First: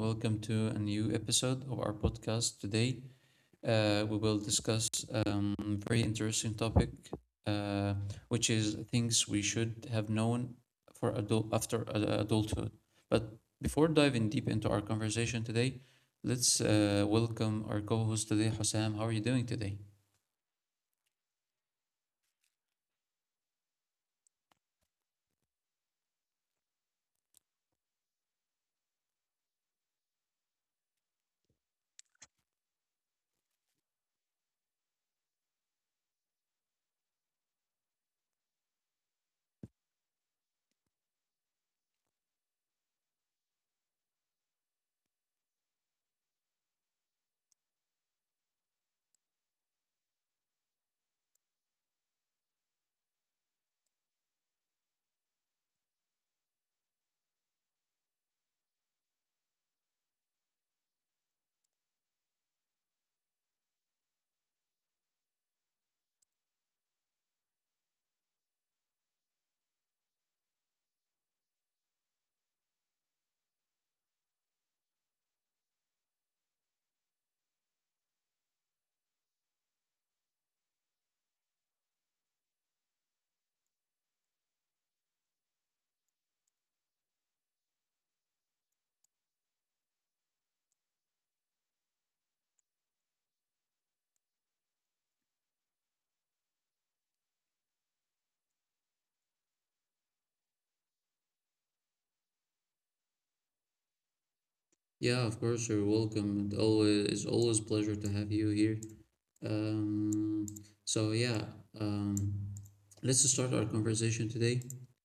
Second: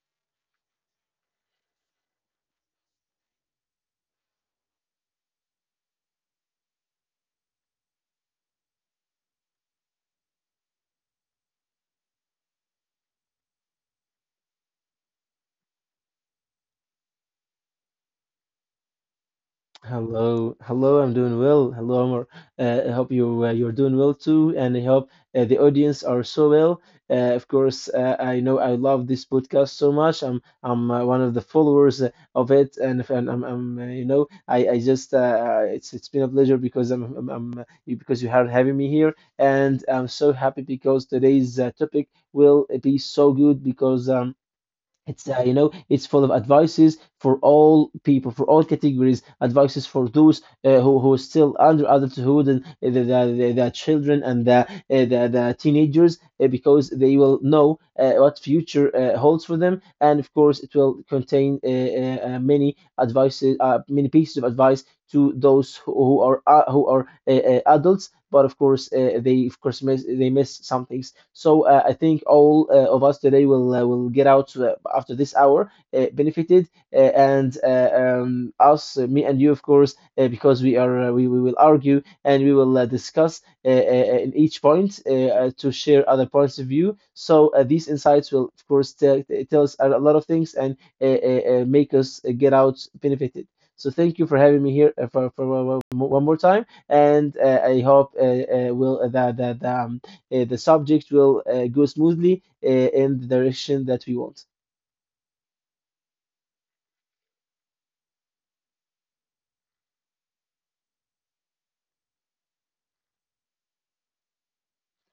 welcome to a new episode of our podcast. Today, we will discuss a very interesting topic, uh, which is things we should have known for adult after adulthood. But before diving deep into our conversation today, let's welcome our co-host today, Hossam. How are you doing today? Hello, hello. I'm doing well. Hello, Omar. I hope you you're doing well too, and I hope the audience are so well. Of course, I know I love this podcast so much. I'm one of the followers of it, and if, and I'm I just it's been a pleasure because because you are having me here, and I'm so happy because today's topic will be so good because. It's you know it's full of advices for all people, for all categories. Advices for those who are still under adulthood and the children and the teenagers, because they will know what future holds for them. And of course, it will contain many advices, many pieces of advice to those who are adults. But of course, they of course they miss some things, so I think all of us today will get out after this hour benefited, and us, me and you, of course, because we are we will argue and we will discuss in each point to share other points of view. So these insights will, of course, tell us a lot of things and make us get out benefited. So thank you for having me here for one more time, and I hope will that that the subject will go smoothly in the direction that we want. Yeah, of course, you're welcome. It's always a pleasure to have you here. Um, so yeah, um, let's start our conversation today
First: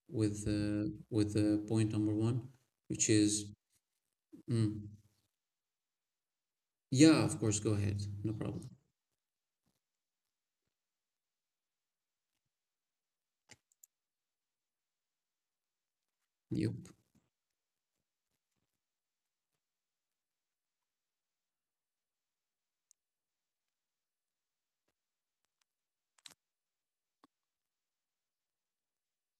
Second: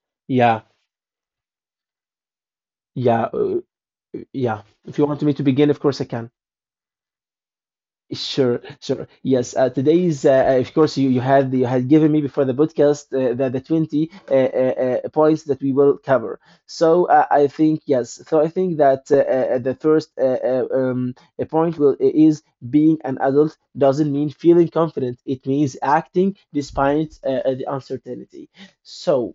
with Yeah, uh, with uh, point number one, which yeah, is. uh, yeah. Mm, If you want me to begin, of course I can. yeah, of course, go ahead, no Sure, problem. sure. Yes, today is, of course, you had given me before the podcast the 20 points that we will cover. You. So I think yes. So I think that the first point will is being an adult doesn't mean feeling confident. It means acting despite the uncertainty. So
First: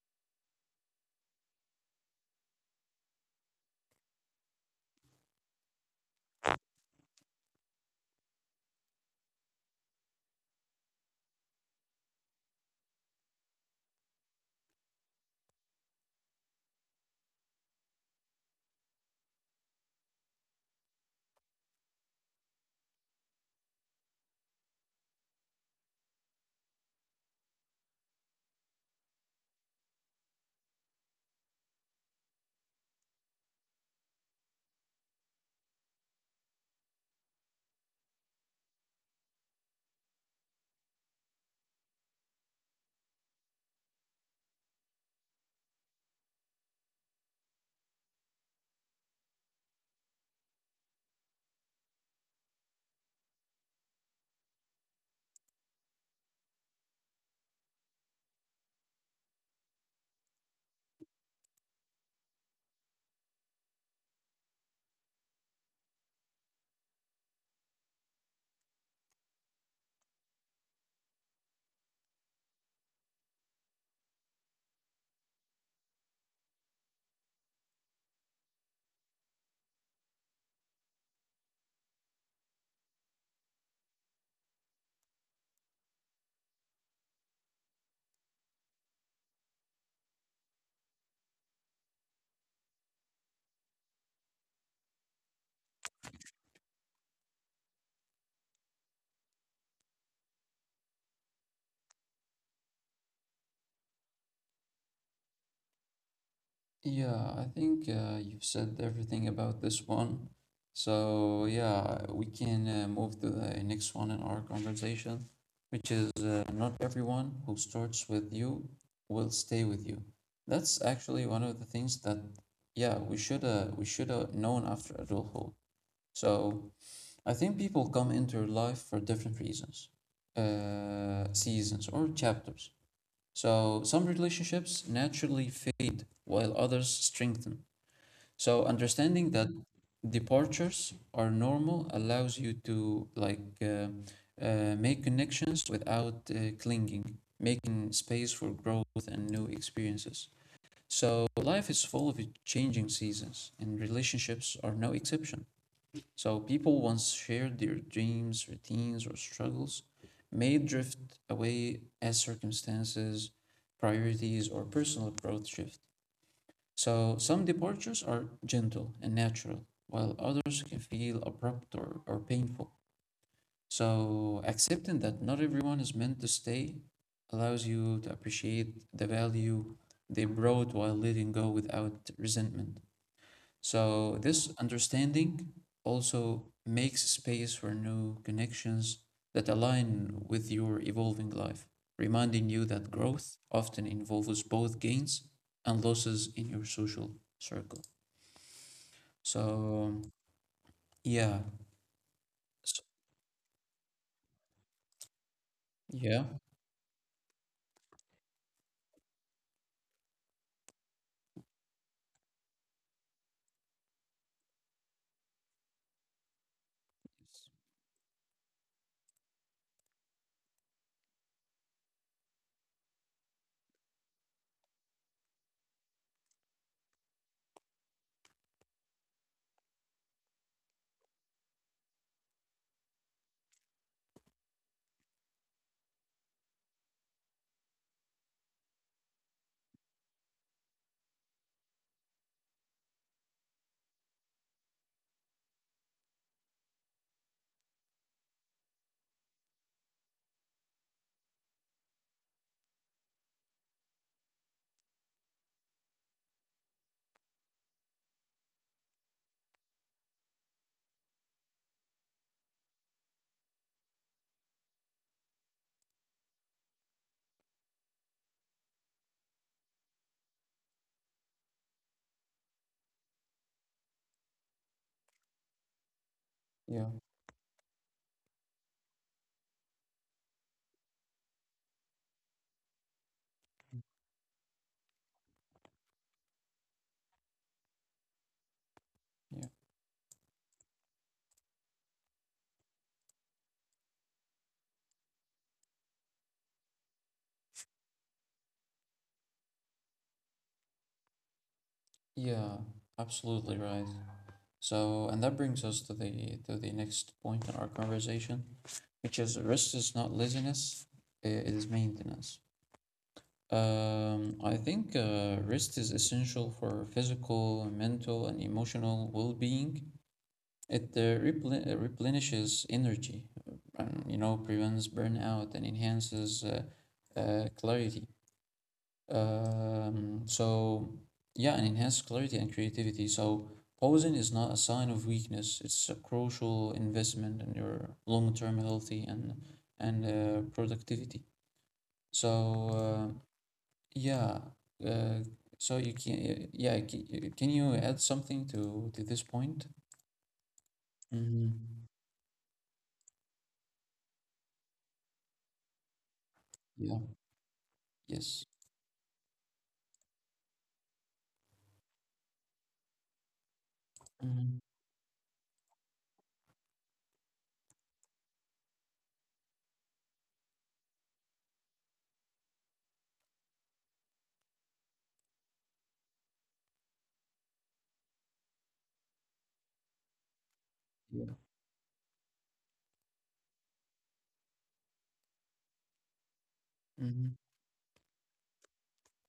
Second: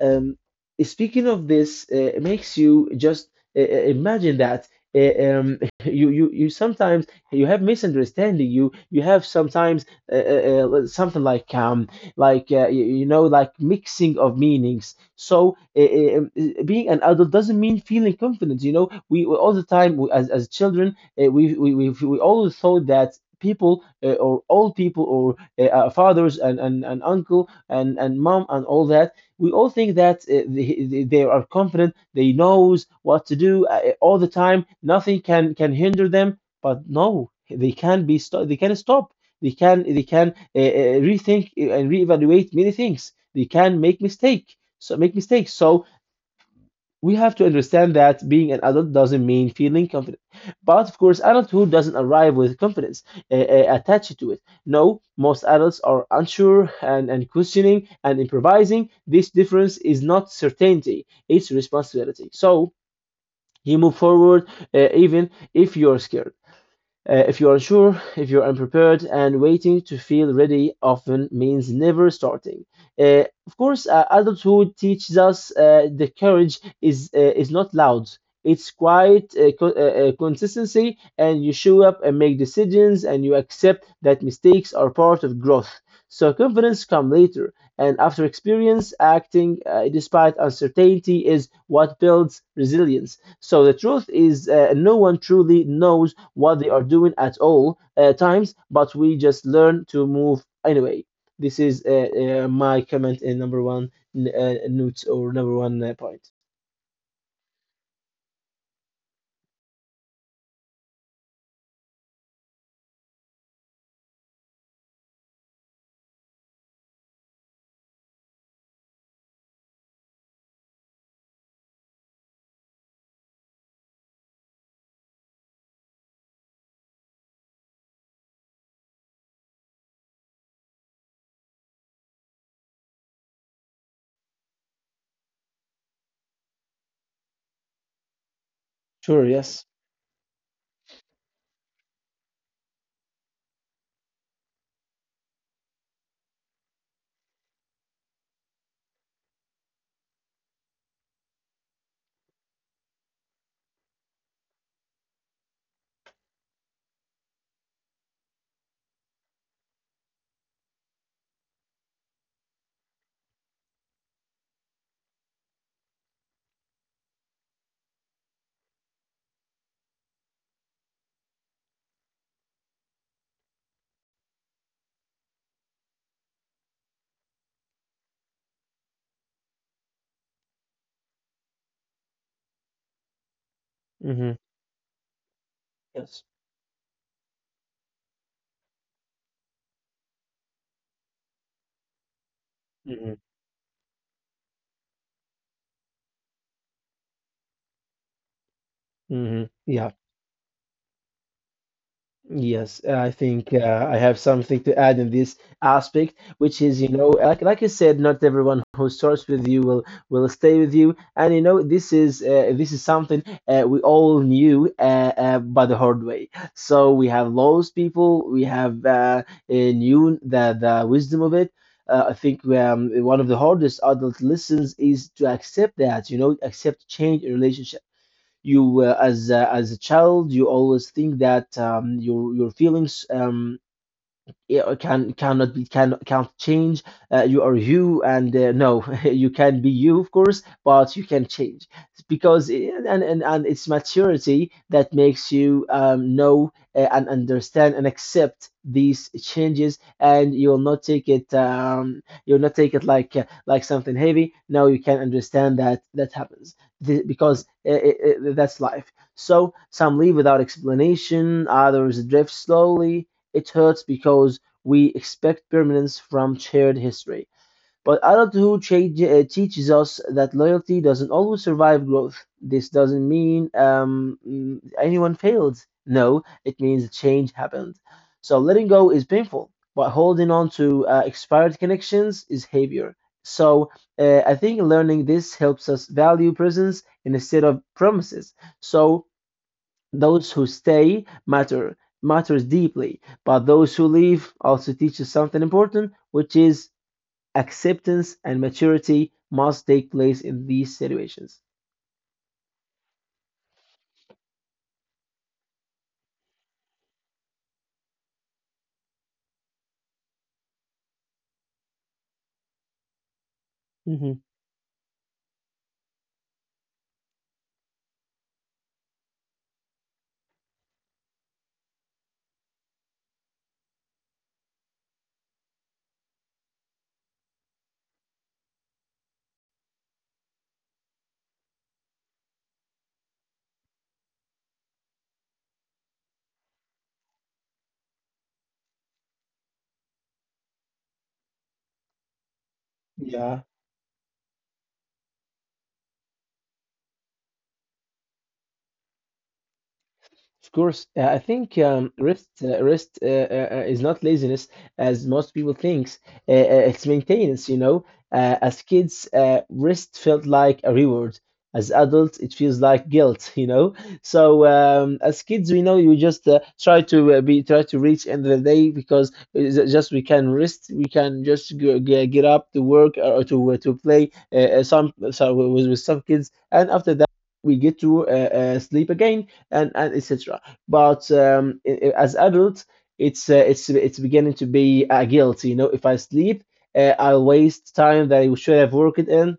um, speaking of this, it makes you just imagine that. uh, um, you sometimes you have misunderstanding, you have sometimes well, something like you, you know, like mixing of meanings. So being an adult doesn't mean feeling confident. You know, we all the time as children we always thought that people or old people or our fathers and, and uncle and mom and all that, we all think that they are confident, they knows what to do all the time, nothing can hinder them. But no, they can they can stop. They can rethink, and reevaluate many things. They can make mistake. So make mistakes. So we have to understand that being an adult doesn't mean feeling confident. But of course, adulthood doesn't arrive with confidence attached to it. No, most adults are unsure, and questioning, and improvising. This difference is not certainty, it's responsibility. So you move forward even if you're scared. If you are unsure, if you're unprepared, and waiting to feel ready often means never starting. Of course, adulthood teaches us the courage is not loud. It's quiet consistency, and you show up and make decisions, and you accept that mistakes are part of growth. So confidence comes later, and after experience, acting despite uncertainty is what builds resilience. So the truth is, no one truly knows what they are doing at all times, but we just learn to move anyway. This is my comment in number one note or number one point. Yeah, I think you've said everything about this one. So, yeah, we can move to the next one in our conversation, which is not everyone who starts with you will stay with you. That's actually one of the things that, yeah, we should have known after adulthood. So, I think people come into your life for different reasons, seasons or chapters. So, some relationships naturally fade while others strengthen. So Sure, understanding that yes. departures are normal allows you to like make connections without clinging, making space for growth and new experiences. So life is full of changing seasons, and relationships are no exception. So people once shared their dreams, routines, or struggles may drift away as circumstances, priorities, or personal growth shift. So some departures are gentle and natural, while others can feel abrupt or painful. So accepting that not everyone is meant to stay allows you to appreciate the value they brought while letting go without resentment. So Hmm. this understanding Yes. also makes space for new connections that align with your evolving life, reminding you that Hmm. growth often involves both gains and losses in your social circle. Hmm. Yeah. So yeah, Yes, S- I think I have something to add in this aspect, yeah, which is, you know, like you said, not everyone who starts with you will stay with you, and you know, this is something we all knew by the hard way. So we have lost people, we have knew the wisdom of it. I think one of the hardest adult lessons is to accept that, you know, accept change in relationship. You as a child, you always think that your feelings it can cannot be, can can't change. You are you, and no, you can be you, of course, but you can change, because and it's maturity that makes you know and understand and accept these changes, and you'll not take it you'll not take it like something heavy. No, you can understand that that happens. Th- because That's life. So some leave without explanation, others drift slowly. It hurts because we expect permanence from shared history. But adulthood change, teaches us that loyalty doesn't always survive growth. This doesn't mean anyone failed. No, it means yeah, change happened. So letting go is painful, but holding on to expired connections is heavier. So I think learning this helps us value presence instead of promises. So yeah, those who stay matters deeply, but those who leave also teaches something important, which is acceptance and maturity must take place in these situations. yeah, absolutely right. So and that brings us to the next point in our conversation, which is rest is not laziness, it is maintenance. Hmm. I think rest is essential for physical, mental, and emotional well-being. It replenishes energy, uh, and prevents burnout and enhances clarity. So yeah, and enhance clarity and creativity. So pausing is not a sign of weakness. It's a crucial investment in your long-term healthy and productivity. So Yeah. yeah, uh, so you can yeah, can you add something to this point? Of course, I think Hmm. rest is not laziness as most people thinks. It's Yeah. maintenance, you know. Yes. As kids, rest felt like a reward. As adults, it feels like guilt, you know. So Hmm. As kids, we know you just try to be try to reach end of the day because it's just we can rest, we can just go, get up to work or to play some so with some kids, and after that we get to sleep again and etc. But Yeah. As adults, it's beginning to be a guilt. You know, if I sleep, I Hmm. waste time that I should have worked in.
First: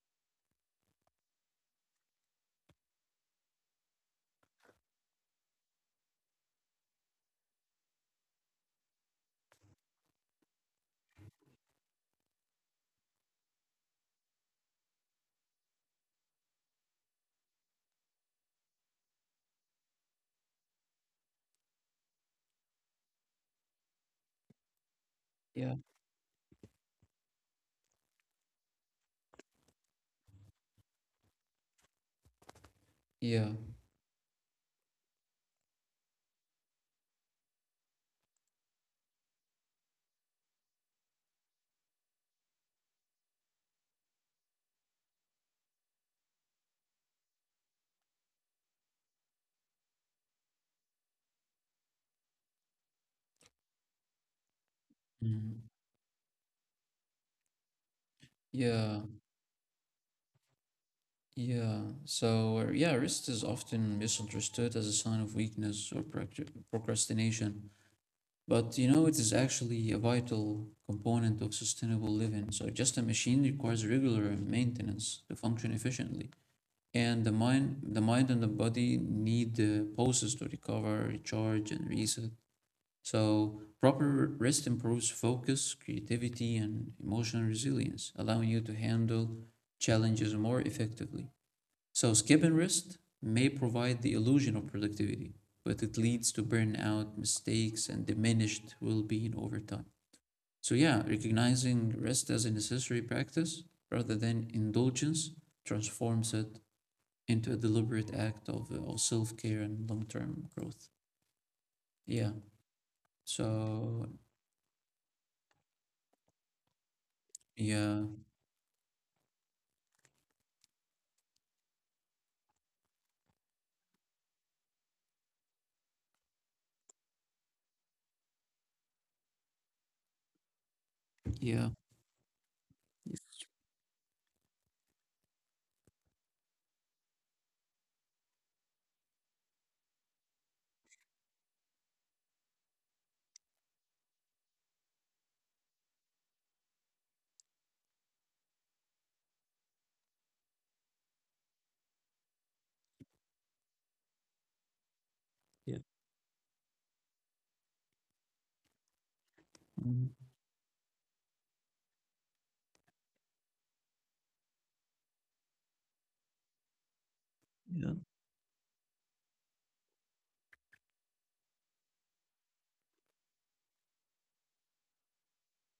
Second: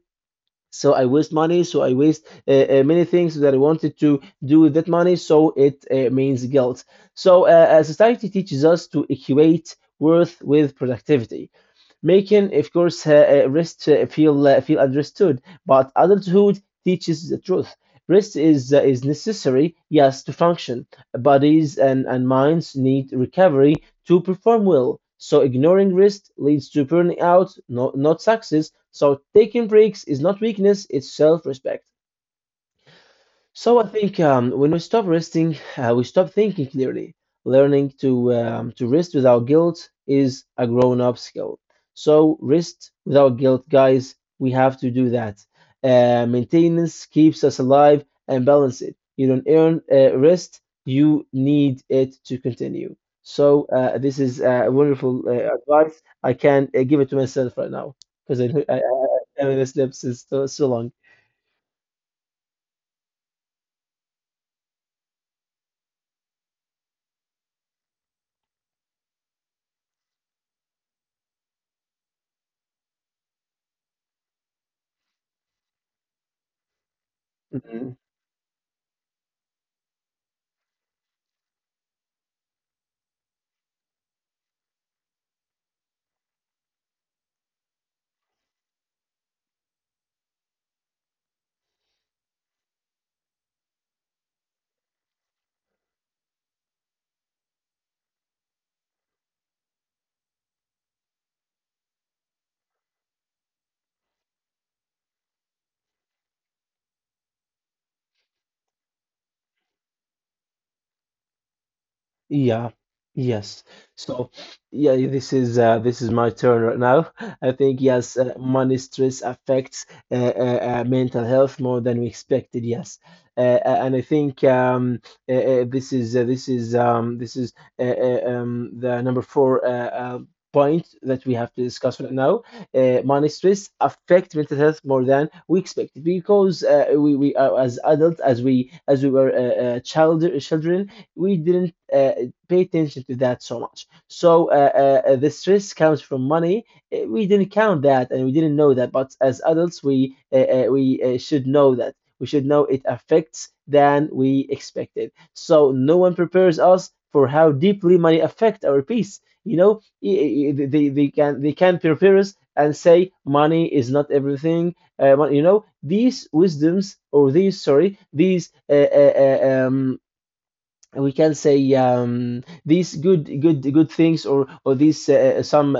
So I waste money. So I waste many things that I wanted to do with that money. So it means guilt. So society teaches us to equate worth with productivity, making, of course, rest feel feel understood. But adulthood teaches the truth. Rest is necessary, yes, to function. Bodies and minds need recovery to perform well. So Yeah. ignoring rest leads to burnout, not success. So taking breaks is not weakness; it's self-respect. Yeah. So I think when we stop resting, we stop thinking clearly. Learning to rest without guilt is a grown-up skill. So rest without guilt, guys. We have to do that. Maintenance keeps us alive and balance it. You don't earn rest; you need it to continue. So this is wonderful Hmm. advice. I can give it to myself right now because Yeah. I haven't slept since so, so Yeah, so yeah, rest is often misunderstood as a sign of weakness or procrastination, but it is actually a vital component of sustainable living. So just a machine requires regular maintenance to function efficiently, and the mind, long. the mind and the body need pauses to recover, recharge, and reset. So proper rest improves focus, creativity, and emotional resilience, allowing you to handle challenges more effectively. So, skip and rest may provide the illusion of productivity, but it leads to burnout, mistakes, and diminished well being over time. So, yeah, recognizing rest as a necessary practice rather than indulgence transforms it into a deliberate act of self care and long term growth. Yeah. Yeah, yes. So, So, yeah, this is my turn right now. I think yeah, yes, money stress affects mental health more than we expected. Yes, and I think this is this is the number four point that we have to yeah. discuss right now. Money stress affect mental health more than we expected, because we as adults, as we were children, we didn't pay attention to that so much. So the stress comes from money. We didn't count that, and we didn't know that. But as adults, we should know that. We should know it affects than we expected. So Yeah. no one prepares us for how deeply money affect our peace. You know, Mm, they, they can prepare us and say money is not everything. These wisdoms or these, sorry, yeah. these uh, uh, um, we can say these good things or these some uh,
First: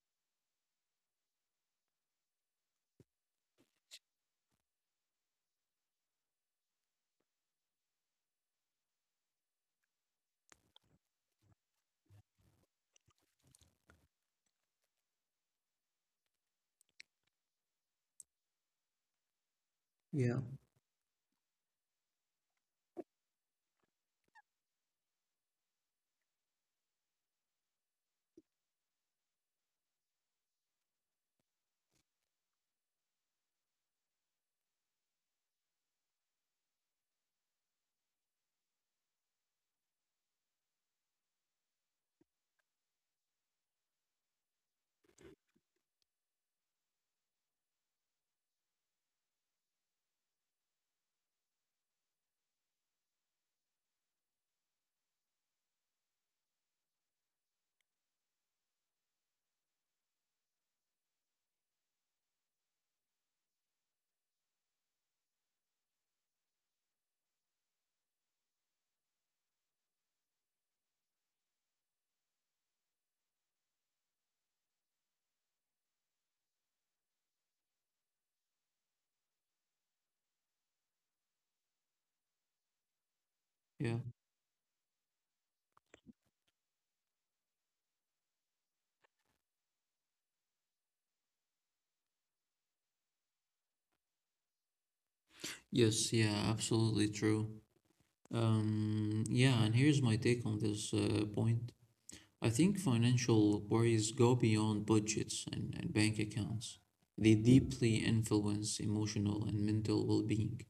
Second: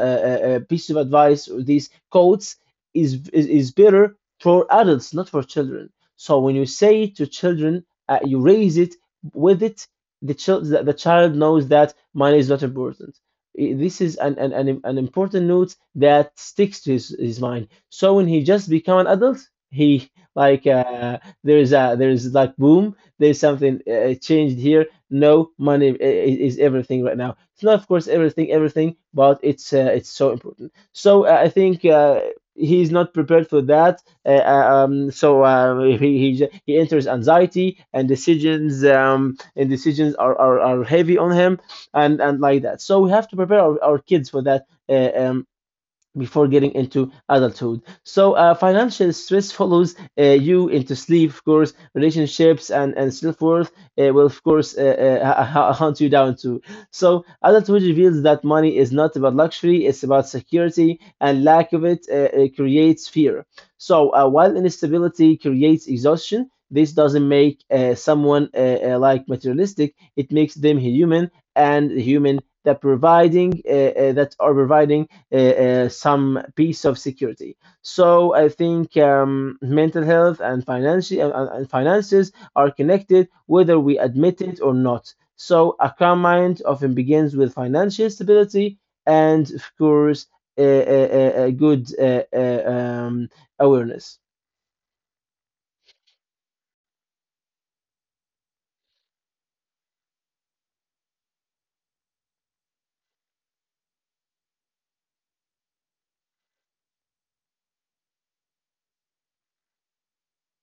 uh, piece of advice or these quotes is better for adults, not for children. So when you say it to children, you raise it with it. The child knows that money is not important. This is an important note that sticks to his mind. So when he just become an adult, he Yeah. like, there's like boom, there's something changed here. No, money is everything right now. It's not, of course, everything, everything, but it's so important. So I think he's not prepared for that. So he enters anxiety and decisions, and decisions are heavy on him, and like that. So we have to prepare our kids for that, before getting into adulthood. So, financial stress follows you into sleep, of course, relationships, and self worth, will, of course, hunt you down too. So, adulthood reveals that money is not about luxury, it's about security, and lack of it, it creates fear. So, while instability creates exhaustion, this doesn't make someone like materialistic. It makes them human, and human that providing that are providing some piece of security. So I think mental health and and finances are connected, whether Yeah. we admit it or not. So a calm mind often begins with financial stability and, of course, a, a good awareness. Yes, yeah, absolutely true. Yeah, and here's my take on this point. I think financial worries go beyond budgets and bank accounts. They deeply influence emotional and mental well being.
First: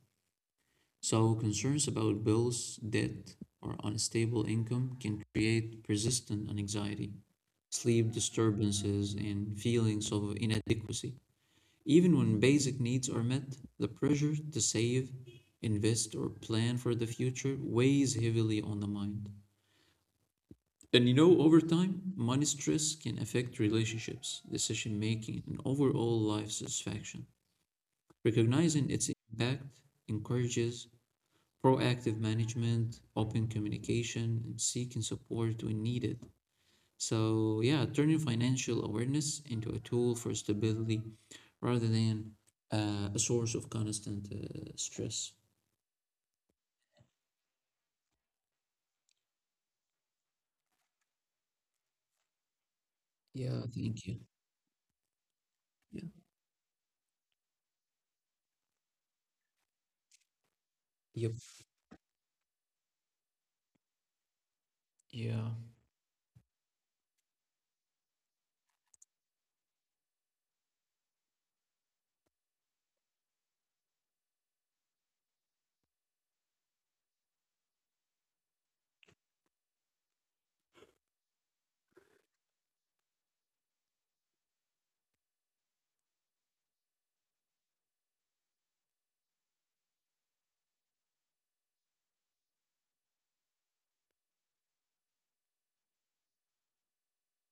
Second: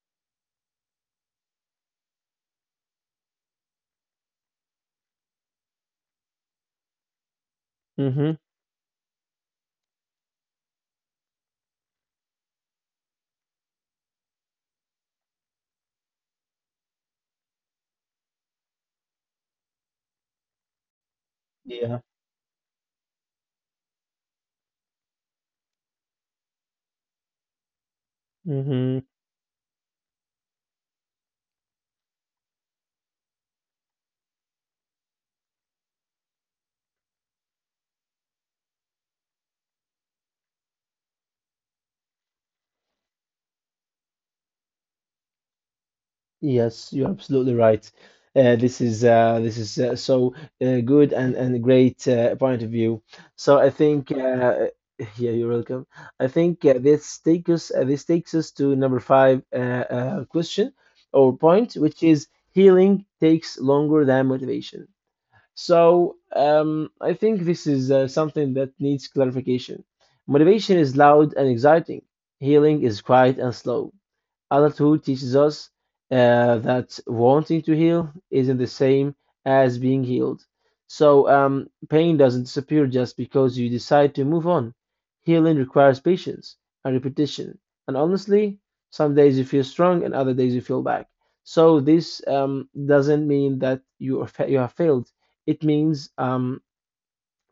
So, concerns about bills, debt, or unstable income can create persistent anxiety, sleep Hmm. disturbances, and feelings of inadequacy. Even when basic needs are met, the pressure to save, invest, or plan for the future weighs heavily on the mind. And over Yeah. time, money stress can affect relationships, decision making, and overall life satisfaction. Recognizing Hmm. its impact encourages proactive management, open communication, and seeking support when needed. So, yeah, turning financial awareness into a tool for stability rather than a source of constant stress. Yes, you're absolutely right. This is, so good and great point of view. So I Yeah, think thank you. Yeah, you're welcome. Yeah. I think, this takes us to number five, question or Yep. point, which is healing takes longer than motivation. Yeah. So I think this is something that needs clarification. Motivation is loud and exciting. Healing is quiet and slow. Adulthood teaches us that wanting to heal isn't the same as being healed. So, pain doesn't disappear just because you decide to move on. Healing requires patience and repetition. And honestly, some days you feel strong and other days you feel back. So, this doesn't mean that you have failed. It means,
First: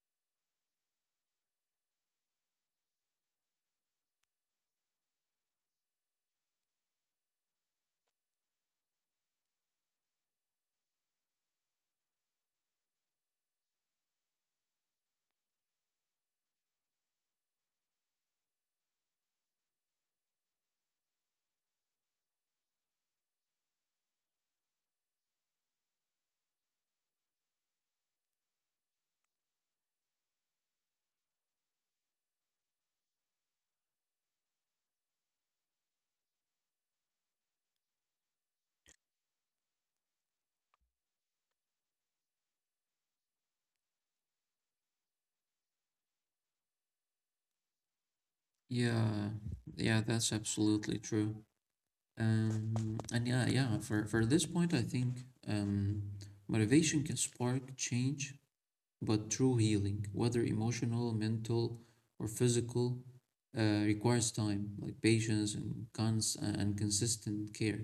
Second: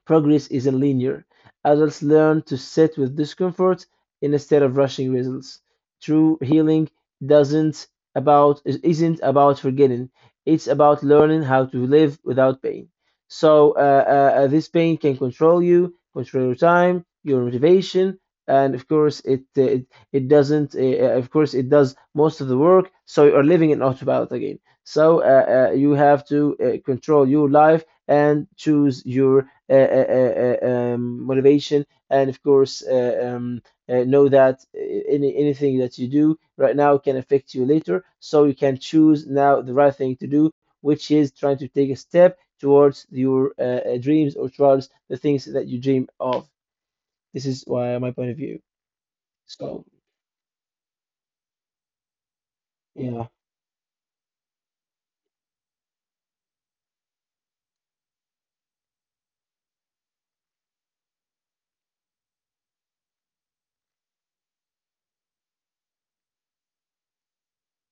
progress isn't linear. Adults learn to sit with discomfort instead of rushing results. True healing doesn't about isn't about forgetting. It's about learning how to live without pain. So this pain can control you, control your time, your motivation, and of course it doesn't. Of course it does most of the work. So you are living in autopilot again. So you have to control your life and choose your motivation, and of course, know that anything that you do right now can affect you later. So you can choose now the right thing to do, which is trying to take a step towards your dreams or towards the things that you dream of. This is why my point of view. Yeah. So Yeah, that's absolutely true. Yeah. And yeah, yeah, for this point, I think motivation can spark change, but true healing, whether emotional, mental, or physical, requires time, like patience and consistent care.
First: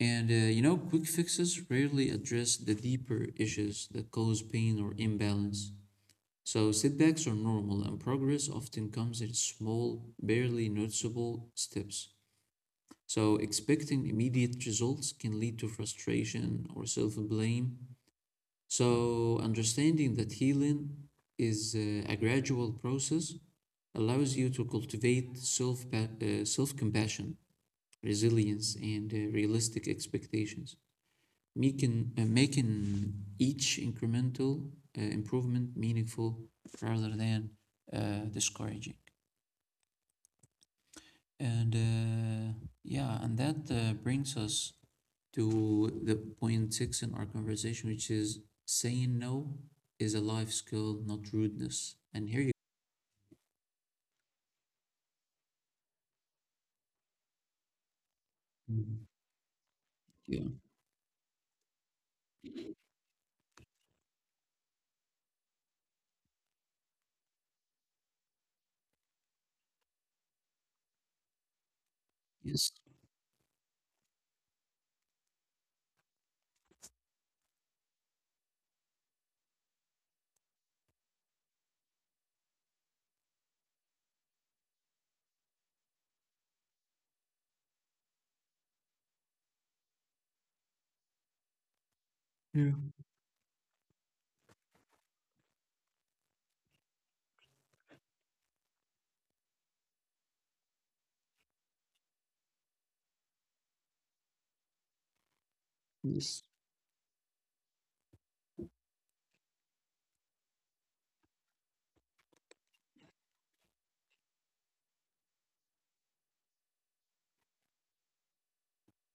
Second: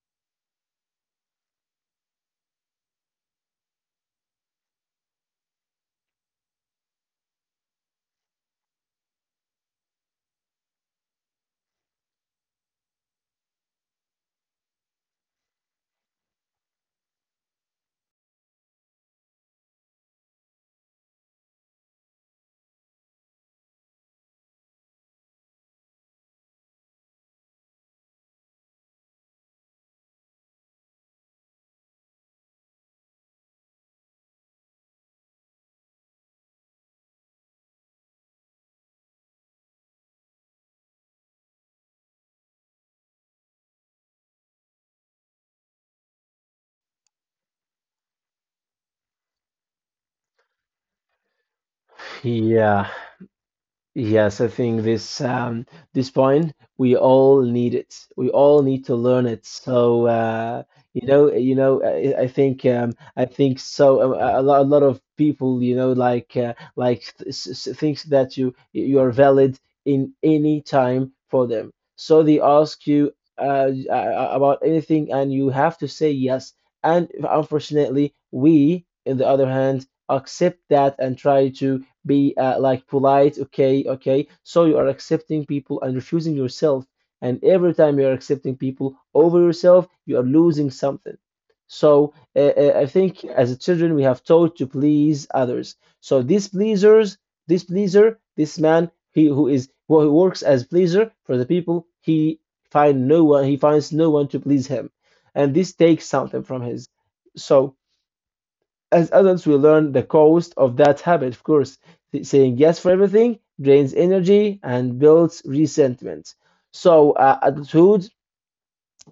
And quick fixes rarely address the deeper issues that cause pain or imbalance. So setbacks are normal, and progress often comes in small, barely noticeable steps. So expecting immediate results can lead to frustration or self-blame. So understanding that healing is a gradual process allows you to cultivate self-compassion, resilience, and realistic expectations, making each incremental improvement meaningful rather than discouraging. And yeah, and that brings us to the point six in our conversation, which is saying no is a life skill, not rudeness. And here you Yeah. Yes, I think this point, we all need it. We all need to go. learn it. So Yeah. I think so. A lot of people, like thinks that you are valid in any time for them. So they Yes. ask you about anything, and you have to say yes. And unfortunately, we, on the other hand, accept that and try to be like polite, okay, okay. So you are accepting people and refusing yourself. And every time you are accepting people over yourself, you are losing something. So Yeah. I think, as a children, we have taught to please others. So these pleasers, this pleaser, this man, he who is, who works as pleaser for the people, he finds no one to please him, and this takes Yes. something from his. So as adults, we learn the cost of that habit, of course. Saying yes for everything drains energy and builds resentment. So, adulthood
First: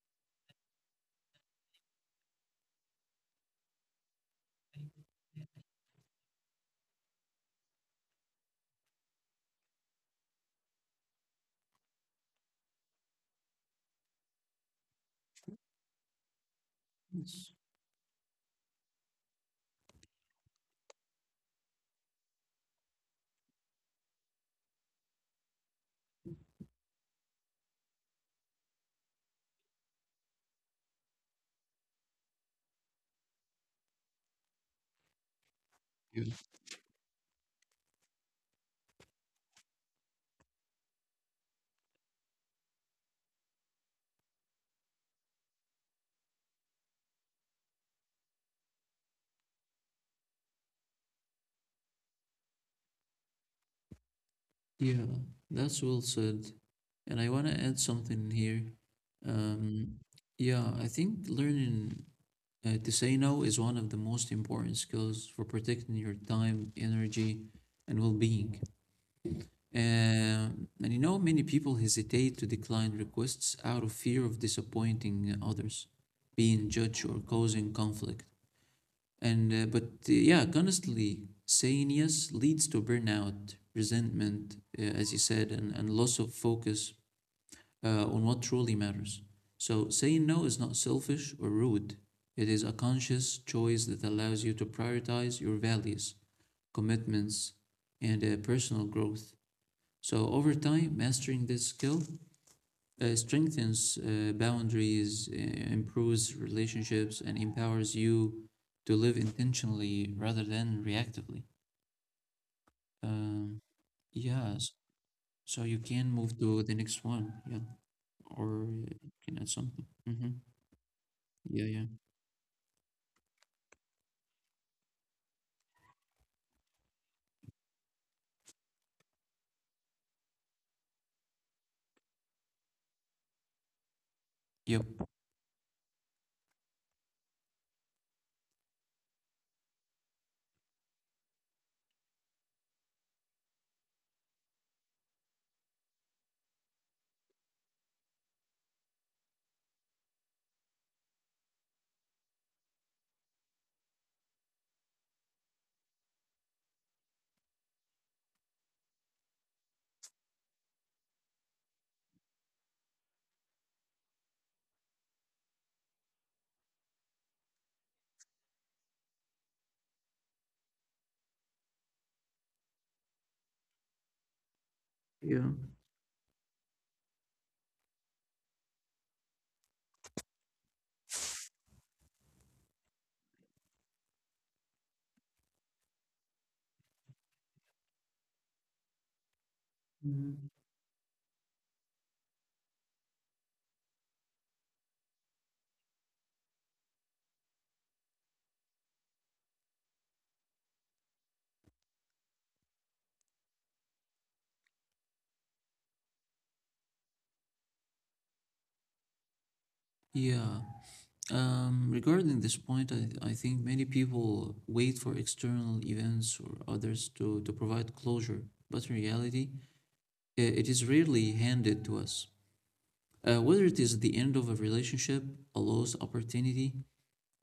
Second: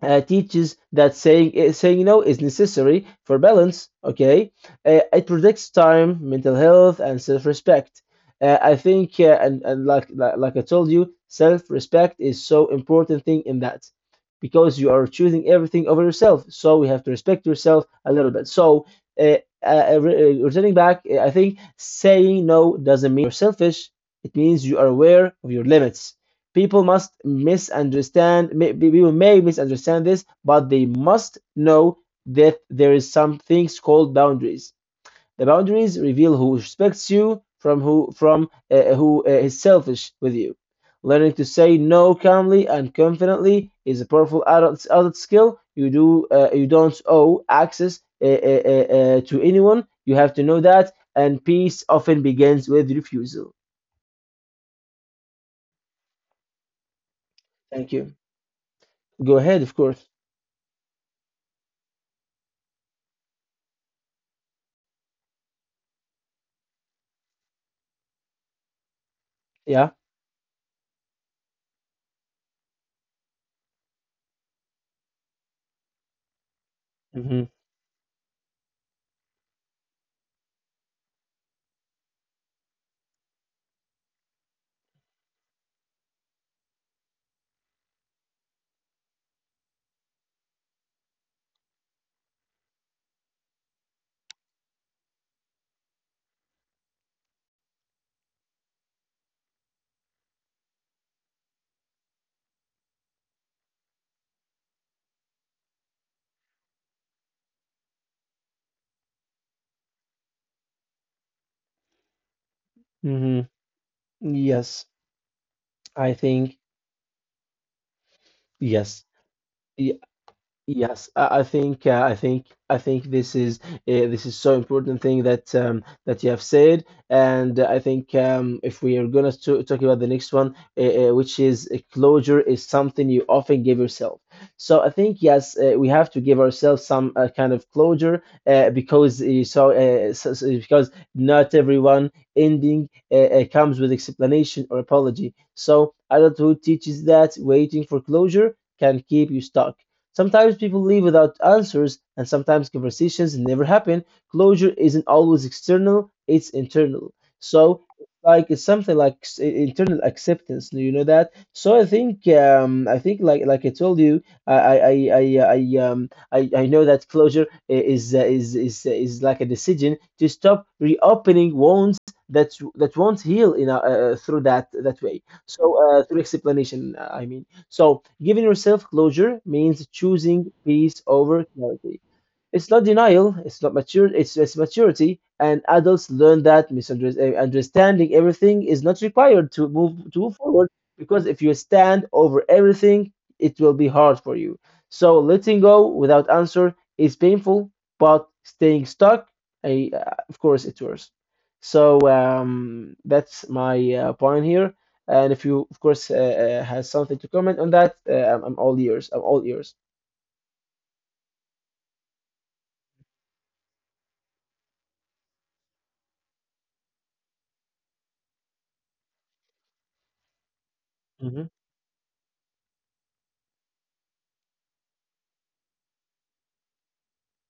teaches that saying no is necessary for balance. Okay, it protects time, mental health, and self respect. I think, and like, like I told you, self respect is so important thing in that, because you are choosing everything over yourself. So we have to respect Yes. yourself a little bit. So. Returning back, I think saying no doesn't mean you're selfish. It means you are aware of your limits. People may misunderstand this, but they must know that there is some things called boundaries. The boundaries Yeah. reveal who respects you from who is selfish with you. Learning to say no calmly and confidently is a powerful adult skill. You don't owe access to anyone. You have to know that, and peace often begins with refusal. Yeah. That's well said. And I want to add Thank you. something here. Go ahead, of Um, course. yeah, I think learning to say no is one of the most important skills for protecting your time, energy, and well being. Yeah. And many people hesitate to decline requests out of fear of disappointing others, being judged, or Mhm. causing conflict. And but yeah, honestly, saying yes leads to burnout, resentment, as you said, and loss of focus on what truly matters. So saying no is not selfish or rude. It is a conscious choice that allows you to prioritize your values, commitments, and personal growth. So over time, mastering this skill strengthens boundaries, improves relationships, and empowers you to live intentionally rather than reactively. Mm-hmm. Um, yeah, Yes, so you I can move think to the next one, yeah, or yes. you can add something. Y- Hmm. Yes, I Yeah, think, yeah, this is, so important thing that you have said. And I think, if we are gonna to talk about the next one, which is, closure is something you often give yourself. So yep, I think yes, we have to give ourselves some kind of closure because because not everyone ending comes with explanation or apology. So adulthood teaches that waiting for closure can keep you stuck. Sometimes people leave without answers, and sometimes conversations never happen. Closure isn't always external, it's internal. So, like it's something like internal acceptance. Do you know that? So I think like I told you, I I I know that closure is like a decision to stop reopening wounds that won't heal through that way. yeah. So through explanation, I mean. So, giving yourself closure means choosing peace over clarity. It's not denial, it's not mature, it's maturity, and adults learn that misunderstanding everything is not required to move Mhm. forward, because if you stand over everything, it will be hard for you. So letting go without answer is painful, but staying stuck, I, uh, of course, it's worse. So that's my point here. And if you, of course, has something to comment on that, I'm all ears. I'm all ears. Yeah. Regarding this point, I think many people wait for external events or others to provide closure, but in reality, it is rarely Hmm. handed to us. Whether it is the end of a relationship, a lost opportunity,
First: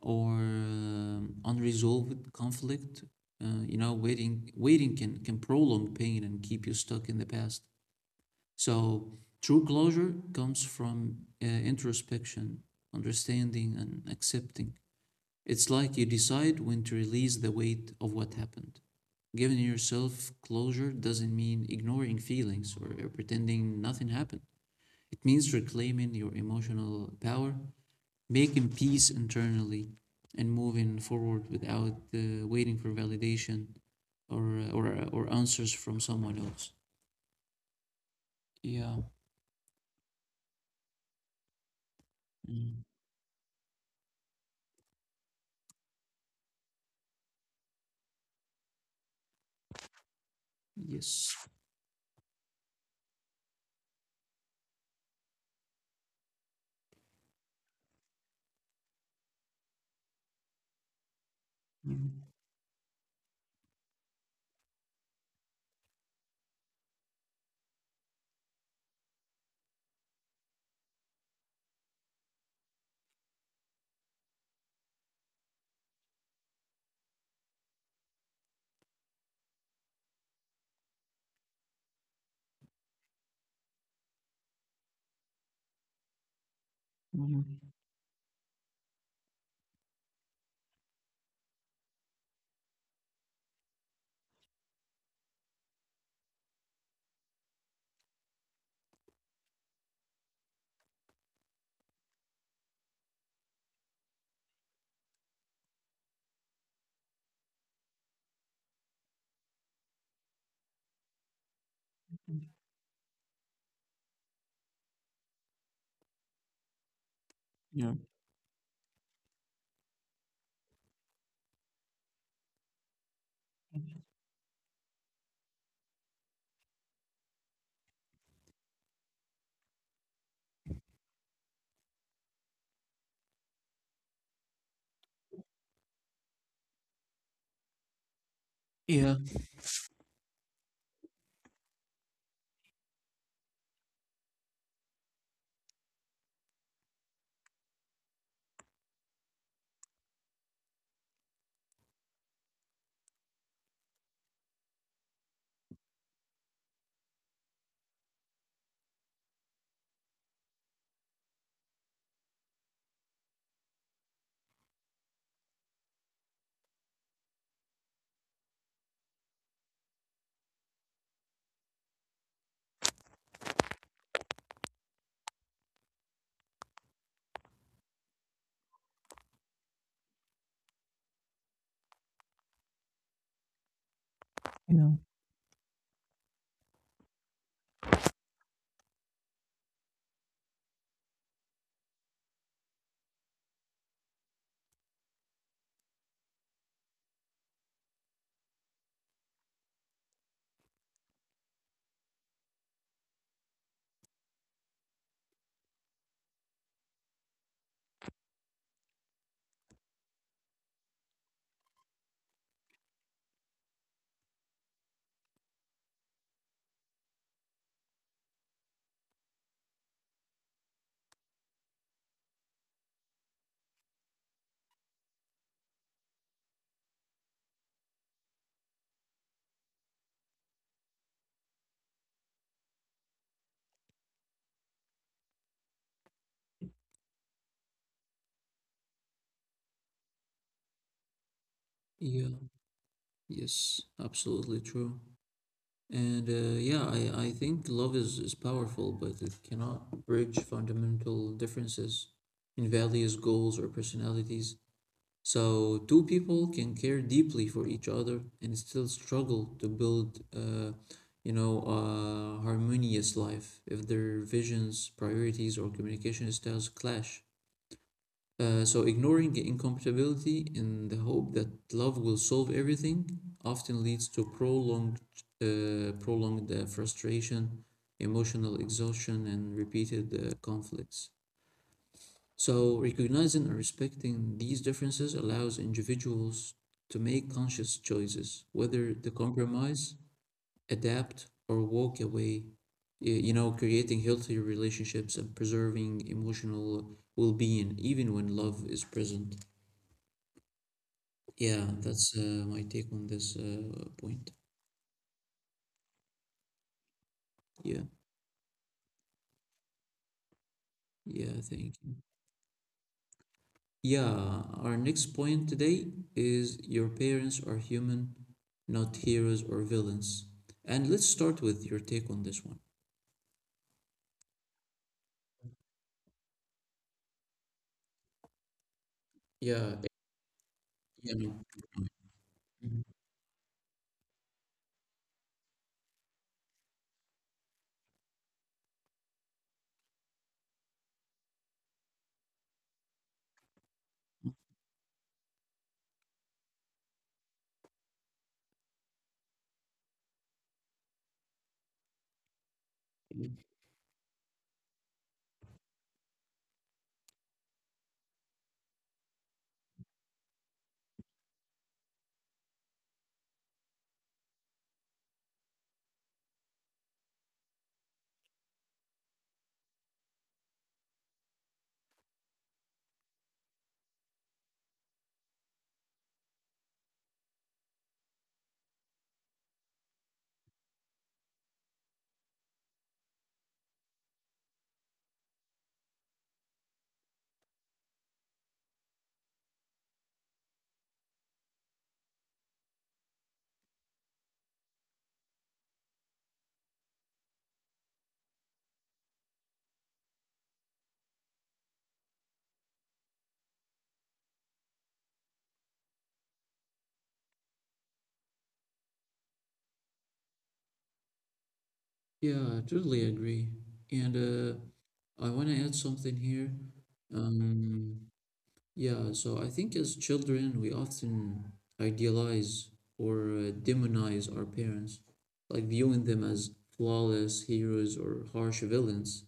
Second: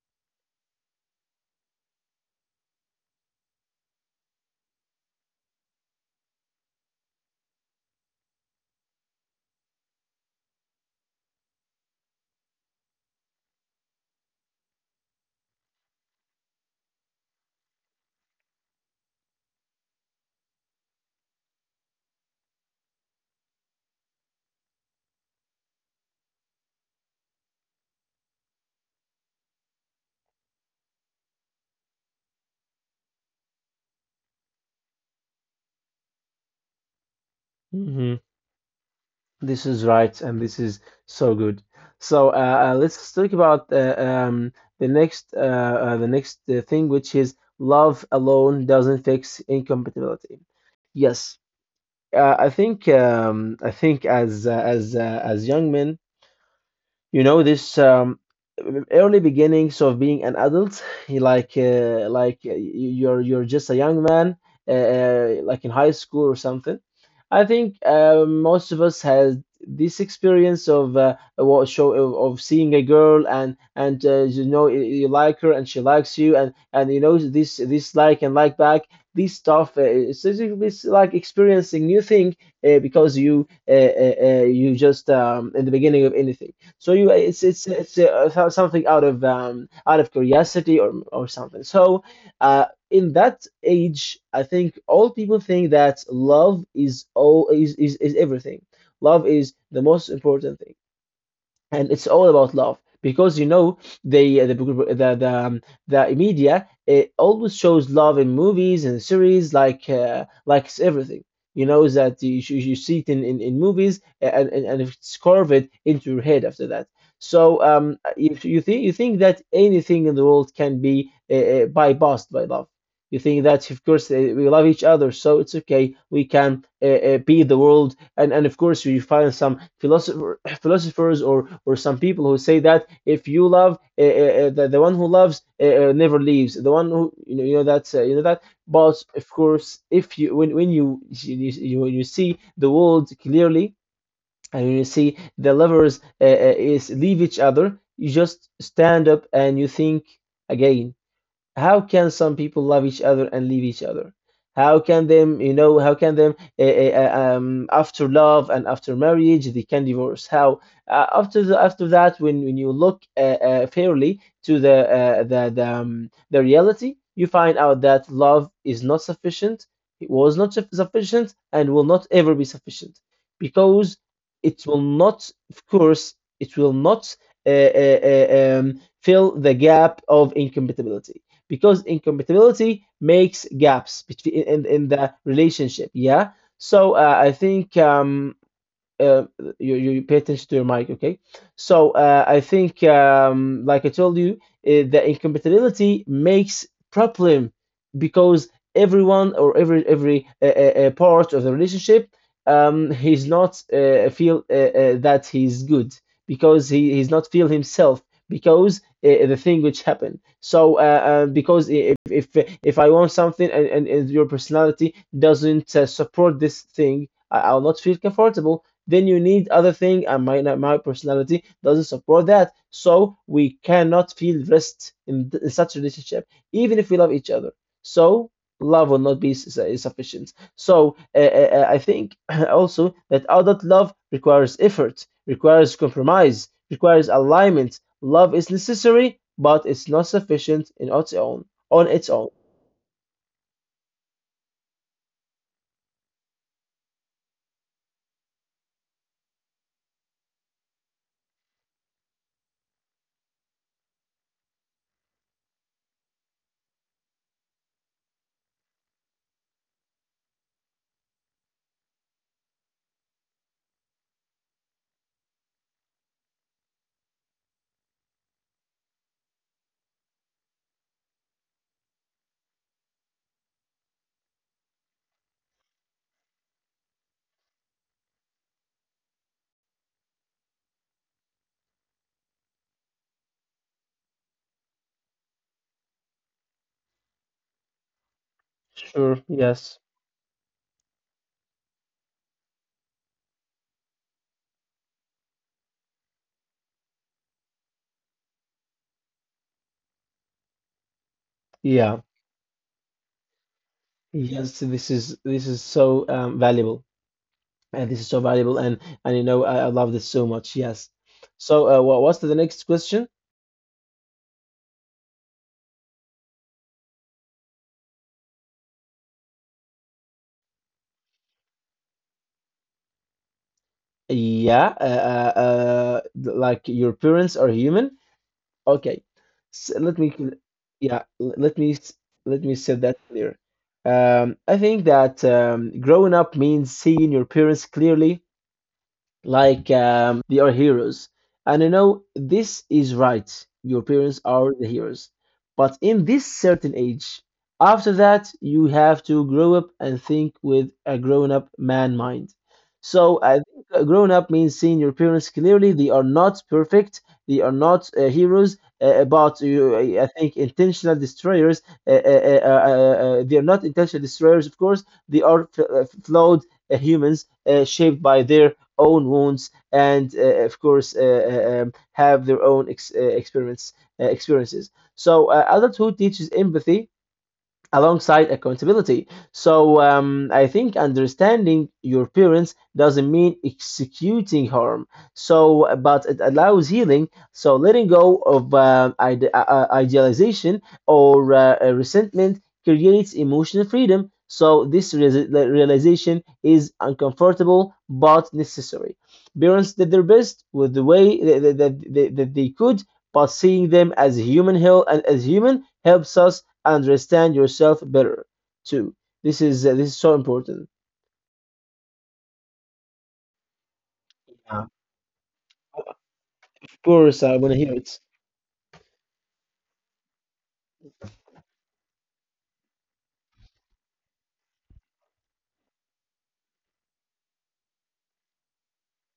or unresolved conflict, waiting can prolong pain and keep you stuck in the past. So true closure comes from introspection, understanding, and accepting. It's like you decide when to release the weight of what happened. Giving yourself closure doesn't mean ignoring feelings or pretending nothing happened. It means reclaiming your emotional power, making peace internally, and moving forward without waiting for validation or answers from someone else. Yeah. This is right, and this is so good. So Mm. Let's talk about, the next thing, which is love alone doesn't fix incompatibility. Yes. Yes, I think as as young men, you know this, early beginnings of being an adult like Mhm. You're just a young man, like in high school or something. I think most of us has this experience of of seeing a girl, and you know you like her, and she likes you, and you know this, like, and like back, this stuff, it's like experiencing new thing, because you just, in the beginning of anything. So Mhm. it's something out of curiosity or something. So in that age, I think all people think that love is everything. Love is the most important thing, and it's all about love, because you know they the media, it always shows love in movies and series like it's everything. You know, is that you see it in movies, and it's carved into your head after that. So Yeah. If you think that anything in the world can be bypassed by love. You think that, of course, we love each other, so it's okay. We can be the world, and of course, you find some philosopher, philosophers, or some people who say that if you love, the one who loves, never leaves, the one who, you know, that's, you know that. But Yeah. of course, if you when you see the world clearly, and when you see the lovers is leave each other, you just stand up and you think again. How can some people love each other and leave each other? How can them, how can them after love and after marriage they can divorce? How, after after that, when you look fairly to the, the reality, you find out that love is not sufficient. It was not sufficient and will not ever be sufficient, because it will not, of course, it will not fill the gap of incompatibility, because incompatibility makes gaps between, in the relationship. Yeah. So I think uh, you, you pay attention to your mic, okay? So I think, like I told you, the incompatibility makes problem, because everyone or every part of the relationship, he's not feel that he's good, because he's not feel himself, because the thing which happened. So because if I want something, and your personality doesn't support this thing, I'll not feel comfortable. Then you need other thing and my personality doesn't support that, so we cannot feel rest in such relationship even if we love each other. So love will not be sufficient. So I think also that adult love requires effort, requires compromise, requires alignment. Love is necessary, but it's not sufficient in its own. On its own. Yeah. Yes. Absolutely true. And yeah, I think love is powerful, but it cannot bridge fundamental differences in values, goals, or personalities. So, two people can care deeply for each other and still struggle to build, a harmonious life if their visions, priorities, or communication styles clash. So, ignoring incompatibility in the hope that love will solve everything often leads to prolonged frustration, emotional exhaustion, and repeated conflicts. So, recognizing and respecting these differences allows individuals to make conscious choices, whether to Sure. Yes. compromise, adapt, or walk away, creating healthier relationships and preserving emotional well being, even when love is present. Yeah, Yeah, that's my take on this point. yes, this is so valuable. Yeah, And this is so valuable, and you know I love this so much. Yes. yeah, So, thank you. what what's the next question? Yeah, our next point today is your parents are human, not heroes or villains. And let's start with your take on this one. Yeah, like your parents are human. Okay, S Yeah, let me, yeah, no, let me let me set mhm. that clear. I think that growing up means seeing your parents clearly, like they are heroes. And you know, this is right. Your parents are the heroes. But in this certain age, after that, you have to grow up and think with a grown up man mind. So, I think grown up means seeing your parents clearly. They are not perfect, they are not heroes, I think intentional destroyers. They are not intentional destroyers, of course. They are flawed humans shaped by their own wounds and, of course, have their own experiments, experiences. So adulthood teaches empathy alongside accountability. So I think understanding your parents doesn't mean executing harm. So, but it allows healing. So letting go of idealization or resentment creates emotional freedom. So this the realization is uncomfortable but necessary. Parents did their best with the way that they could, but seeing them as human helps us understand yourself better too. This is so important. Yeah, I totally agree. And Yeah. Of I want to add something here. course, I want to hear Um, it. yeah, so I think as children, we often idealize or demonize our parents, like viewing them as flawless heroes or harsh villains.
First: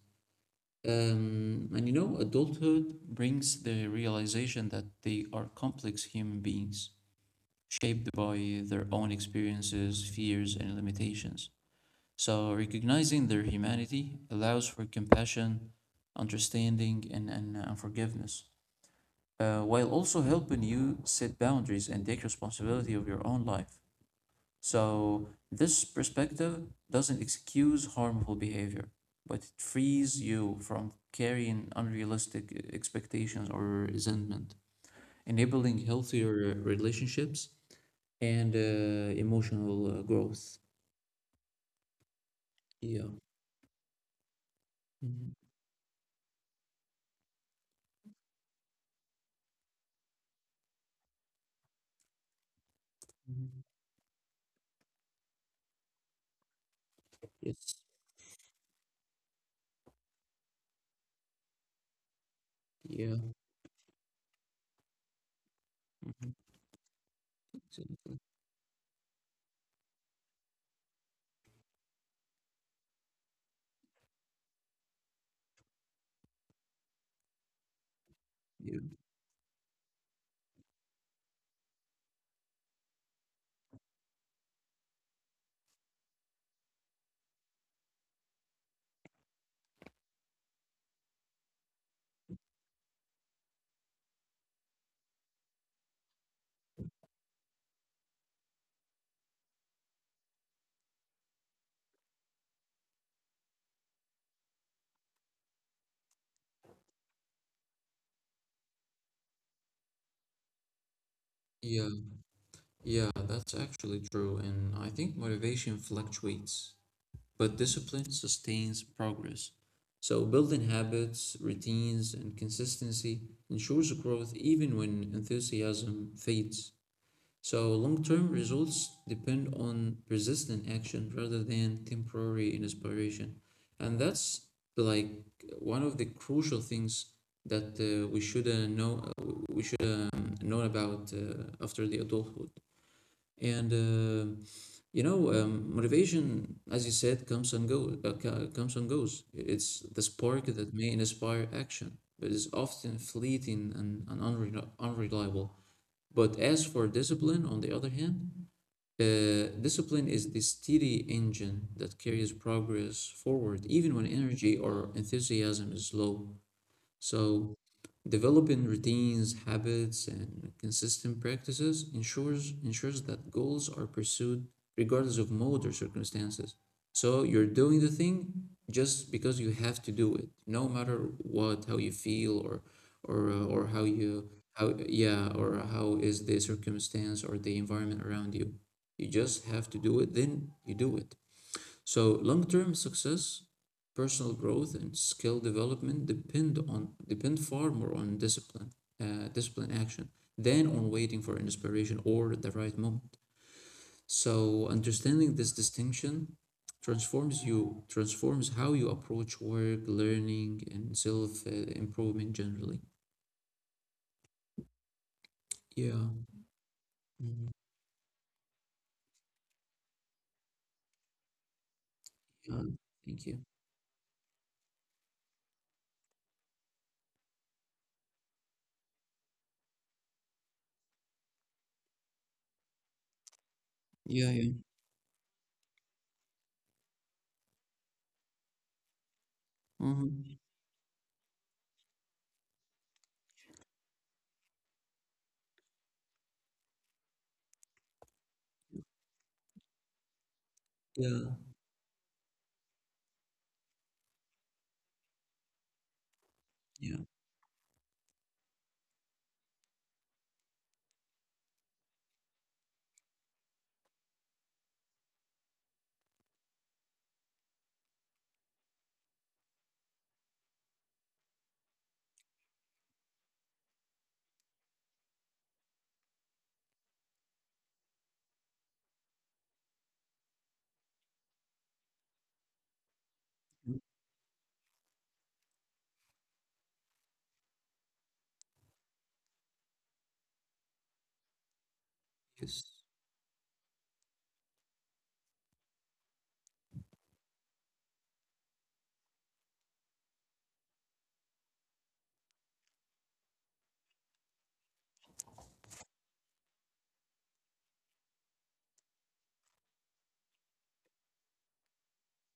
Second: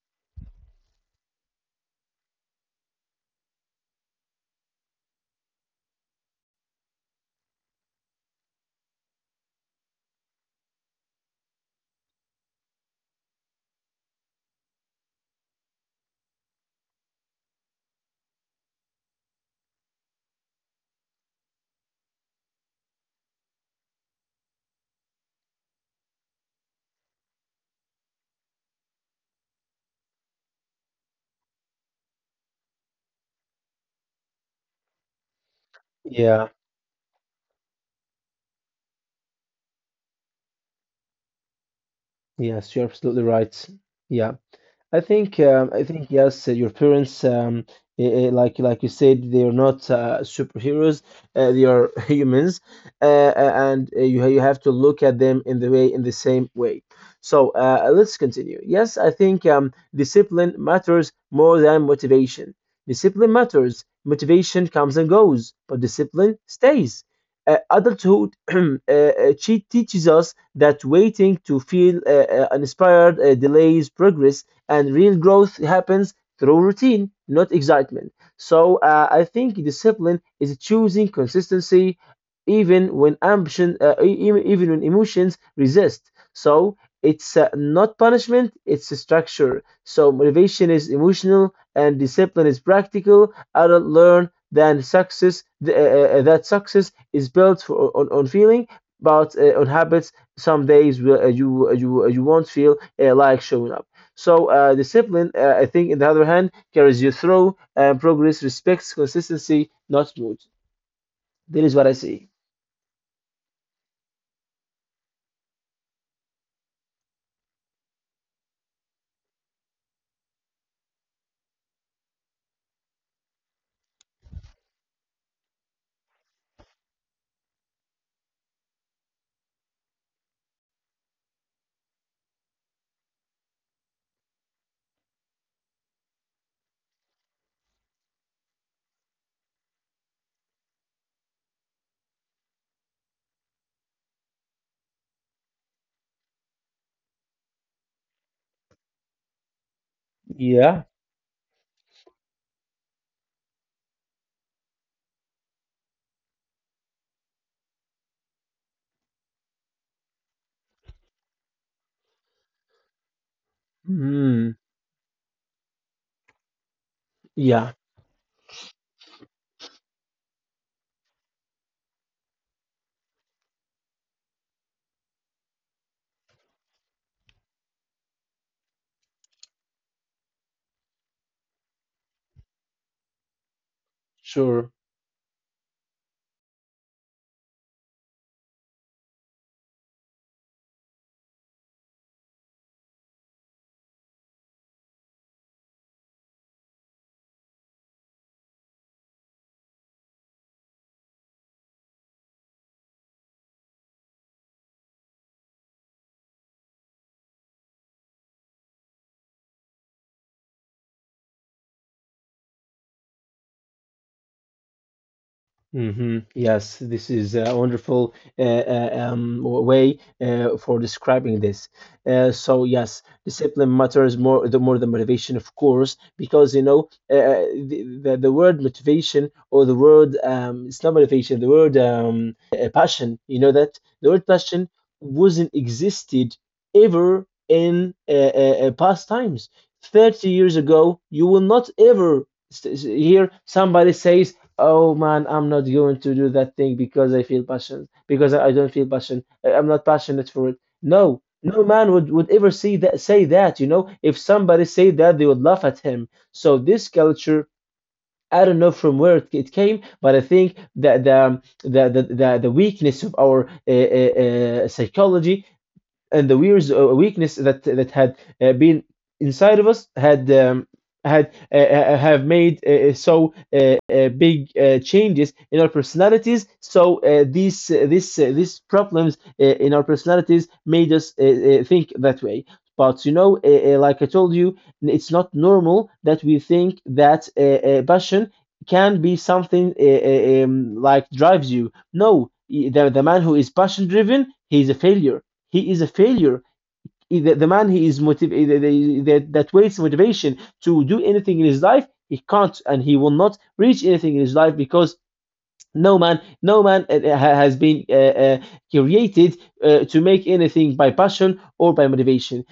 And adulthood brings the realization that they are complex human beings, shaped by their own experiences, fears, and limitations. So, recognizing their humanity allows for compassion, understanding, and forgiveness, while also helping you set boundaries and take responsibility of your own life. So this perspective doesn't excuse harmful behavior, but it frees you from carrying unrealistic expectations or resentment, enabling Yeah. healthier relationships and emotional growth. Yes, you're Yeah. absolutely right. Yeah. Mhm. I think yes, your parents, like you said, they are not superheroes. They are humans, Mhm. and you have to look at them in the way in the same way. So Yes. Let's continue. Yes, I think discipline matters more than motivation. Yeah. Discipline matters. Motivation comes and goes, but discipline Mhm. stays. Exactly. Adulthood teaches us that waiting to feel inspired delays progress, and real growth happens through routine, not excitement. So Yeah. I think discipline is choosing consistency even when ambition, even when emotions resist. So it's not punishment, it's a structure. So motivation is emotional and discipline is practical. Adult learn than success that success is built on, feeling, but on habits. Some days will, you won't feel like showing up. So discipline, I think, in the other hand, carries you through. Progress respects consistency, not mood. That is what Yeah. I see. Yeah. That's actually true, and I think motivation fluctuates. But discipline sustains progress. So building habits, routines, and consistency ensures growth even when enthusiasm fades. So long-term results depend on persistent action rather than temporary inspiration. And that's like one of the crucial things that we should know about after the adulthood. And motivation, as you said, comes and goes. Comes and goes. It's the spark that Yeah. may inspire action, but is often fleeting and unreliable. But as for discipline, on the other hand, discipline is the steady engine that carries progress forward, even when Hmm. energy or enthusiasm is low. So, Yeah, developing routines, habits, and consistent practices ensures that goals are pursued regardless of mode or circumstances. So, you're doing the thing just because you have to do it, no matter what, how you feel, or how you sure. How is the circumstance or the environment around you. You just have to do it, then you do it. So long-term success, personal growth, and skill development depend far more on discipline, discipline action than on waiting for inspiration or the right moment. So understanding this distinction transforms how you approach work, learning, and self improvement generally. Yeah. Hmm, yes, this is a Mhm. wonderful way for describing this. So Yeah. yes, Thank you. discipline matters more the motivation, of course, because you know the word motivation or the word it's not motivation, the word passion. You know that the word Yeah. Yeah. passion wasn't existed ever in past times. Thirty Mhm. years ago, you will not ever hear somebody says, "Oh man, I'm not going to do that thing because I feel passion, because I don't feel passion. I'm not passionate for it." No, Yeah. no man would ever see that, say that, you know. If somebody say that, they would laugh at him. So this Yeah. culture, I don't know from where it came, but I think that the the weakness of our psychology and the weird weakness that that had been inside of us had had have made big changes in our personalities. So these problems in our personalities made us think that way. But you know, like I told you, it's not normal that we think that passion can be something like drives you. No, Yes. The man who is passion driven, he's a failure, he is a failure. The man he is that waits motivation to do anything in his life, he can't and he will not reach anything in his life, because no man, no man has been created to make anything by passion or by motivation.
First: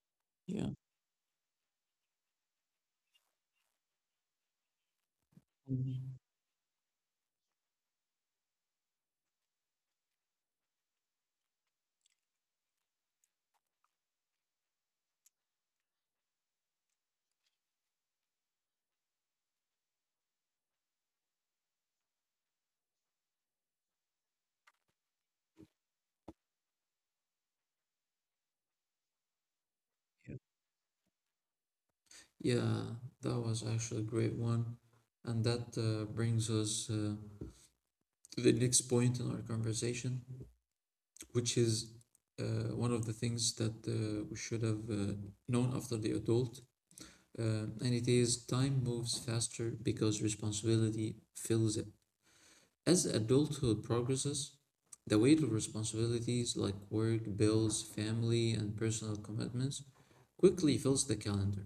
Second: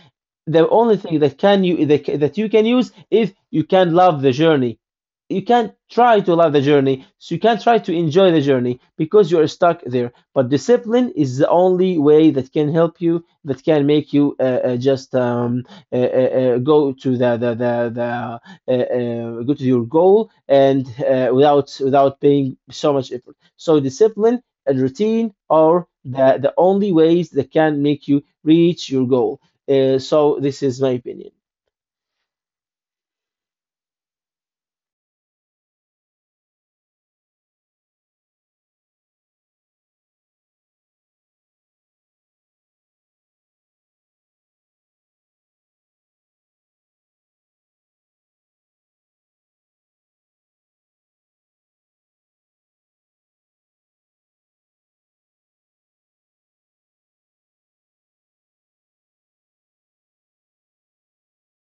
The Yeah. only thing that that you can use is you can love the journey. You can't Mhm. try to love the journey, so you can't try to enjoy the journey because you're stuck there. But discipline is the only way that can help you, that can make you just go to the go to your goal, and without paying so much effort. So discipline and routine are the only ways that can make you reach your goal. So this is my opinion. Yeah, that was actually a great one. And that brings us to the next point in our conversation, which is one of the things that we should have known after the adult. And it is time moves faster because responsibility fills it. As adulthood progresses, the weight of responsibilities like work, bills, family, and personal commitments quickly fills the calendar.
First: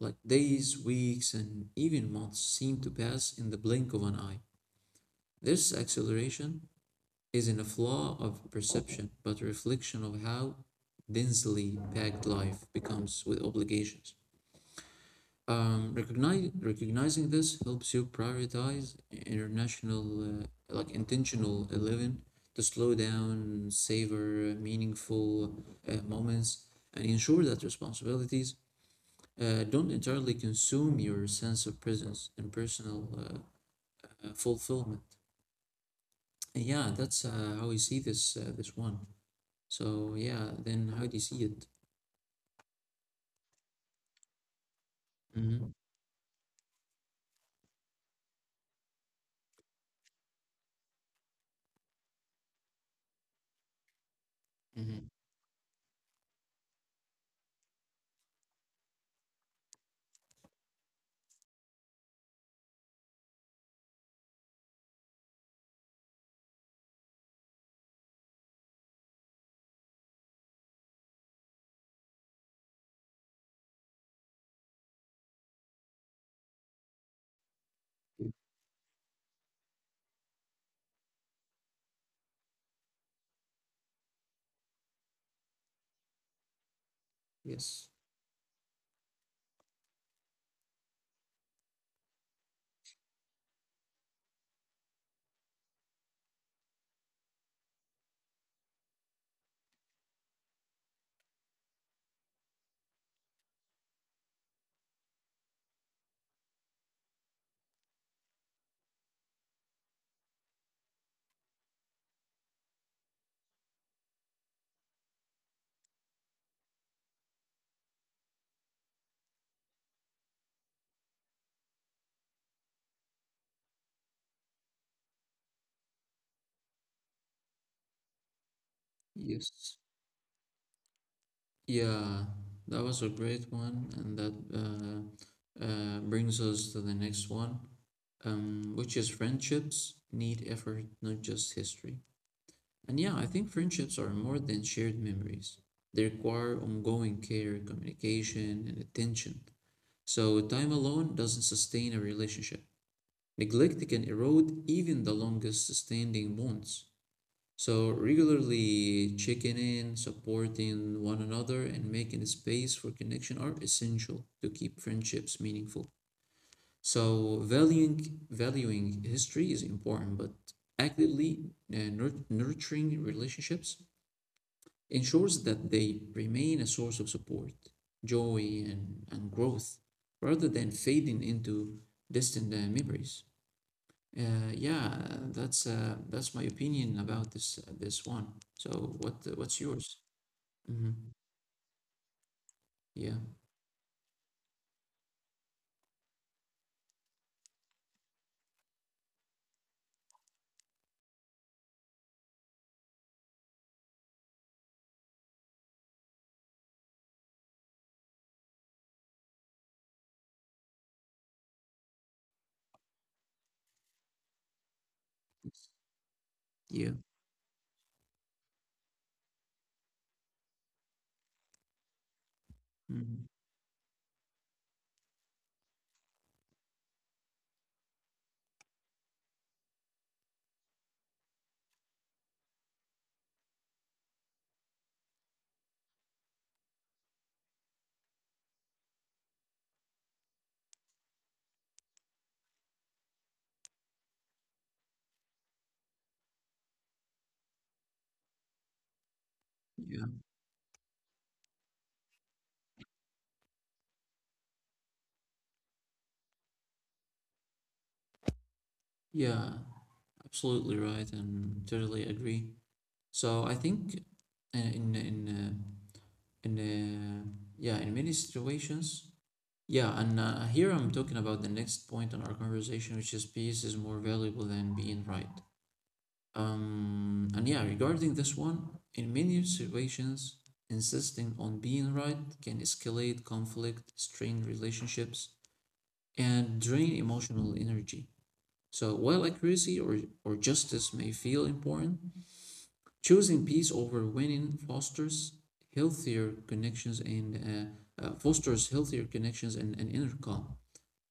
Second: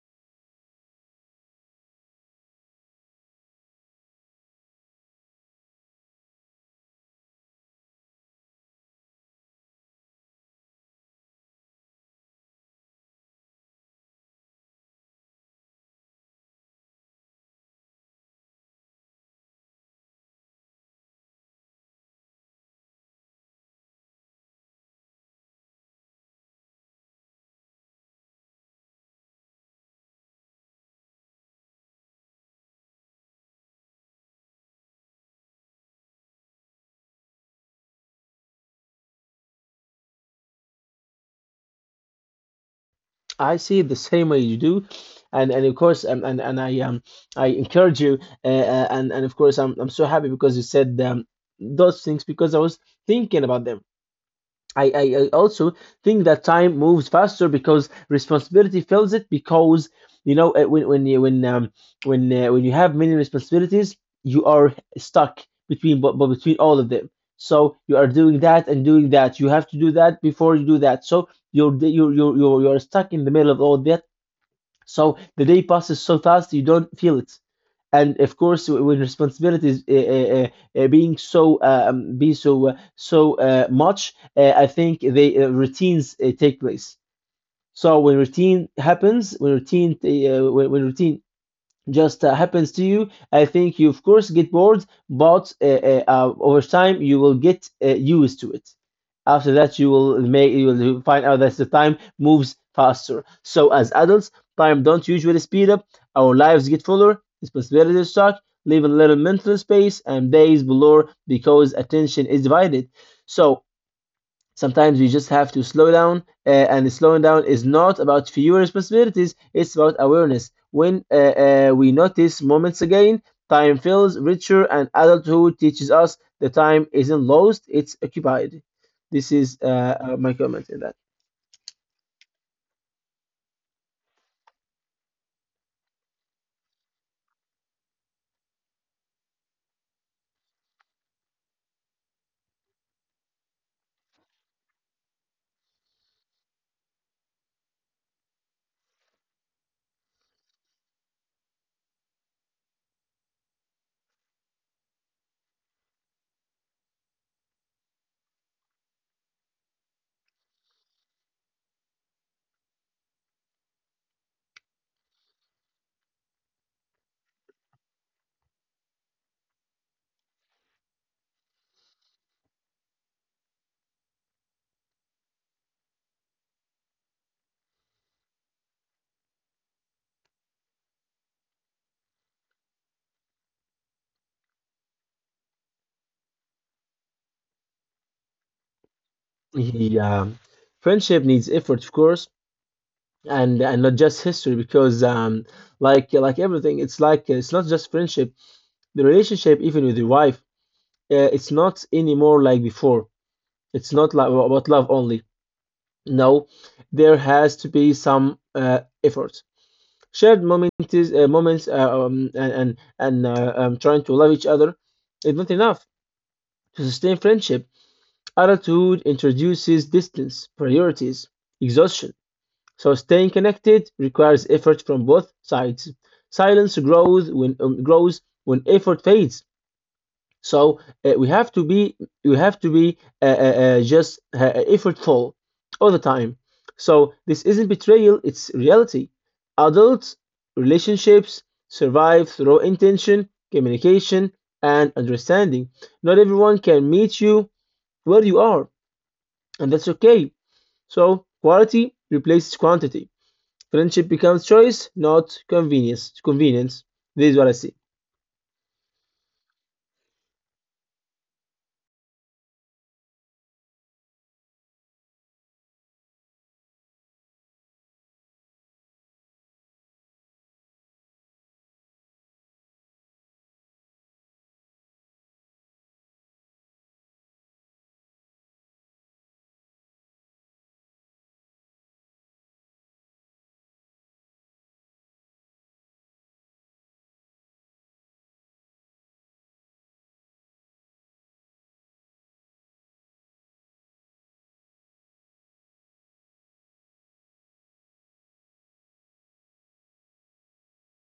Like days, weeks, and even months seem to pass in the blink of an eye. This acceleration isn't a flaw of perception, but a reflection of how densely packed life becomes with obligations. Recognizing this helps you prioritize international, like intentional living to slow down, savor meaningful moments, and ensure that responsibilities don't entirely consume your sense of presence and personal fulfillment. And yeah, that's how you see this this one. So yeah, then how do you see it? I see it the same way you do, and Mm-hmm. of course, and I encourage you, and of course, I'm so happy because you said those things because I was thinking about them. Mm-hmm. I also think that time moves faster because responsibility fills it, because you know when you have many responsibilities, you are stuck between, but between all of them. So you are doing that and doing that, you have to do that before you do that, so you're stuck in the middle of all that, so the day passes so fast you don't feel it. And of course, with responsibilities being so be so so much, I think they routines take place. Yes. So when routine happens, when routine, when routine just happens to you, I think you of course get bored, but over time you will get used to it. After that, you will make you will find out that the time moves faster. So as adults, time don't usually speed up. Our lives get fuller, responsibilities stack, leave a little mental space, and days blur because attention is divided. So sometimes we just have to slow down, and slowing down is not about fewer responsibilities, it's about awareness. When we notice moments again, time feels richer, and adulthood teaches us the time isn't lost, it's occupied. This is Yes. My comment in that. Yeah, that was a great one, and that brings us to the next one, which is friendships need effort, not just history. And yeah, I think friendships are more than shared memories. They require ongoing care, communication, and attention. So time alone doesn't sustain a relationship. Neglect can erode even the longest sustaining bonds. So regularly checking in, supporting one another, and making space for connection are essential to keep friendships meaningful. So valuing history is important, but actively nurturing relationships ensures that they remain a source of support, joy, and growth rather than fading into distant memories. Uh, yeah, that's that's my opinion about this this one. So what what's yours? Yeah. Hmm. Friendship needs effort, of course, Yeah, and, not just history, because like everything, it's like it's not just friendship. The relationship, even with your wife, it's not anymore like before. It's not like about love only. No, there has to be some effort. Shared moments, moments, and trying to love each other is not enough to yeah, sustain friendship. Adulthood introduces distance, priorities, exhaustion. So mhm, staying connected requires effort from both sides. Silence grows when, grows when effort fades. So we have to be just effortful all the time. So this isn't betrayal; it's reality. Adult relationships survive through intention, communication, and understanding. Not everyone can meet you where you are, and that's yeah, okay. So quality replaces quantity. Friendship becomes choice, not convenience. Convenience. This is what I see. yeah. Absolutely right, and totally agree. So I think uh, in in uh, in yeah, in many situations. Yeah, and here I'm talking about the next point in our conversation, which is peace is more valuable than being right. And yeah, regarding this one, in many situations, insisting on being right can escalate conflict, strain relationships, and drain emotional energy. So while accuracy or justice may feel important, choosing peace over winning healthier connections and fosters healthier connections and inner calm.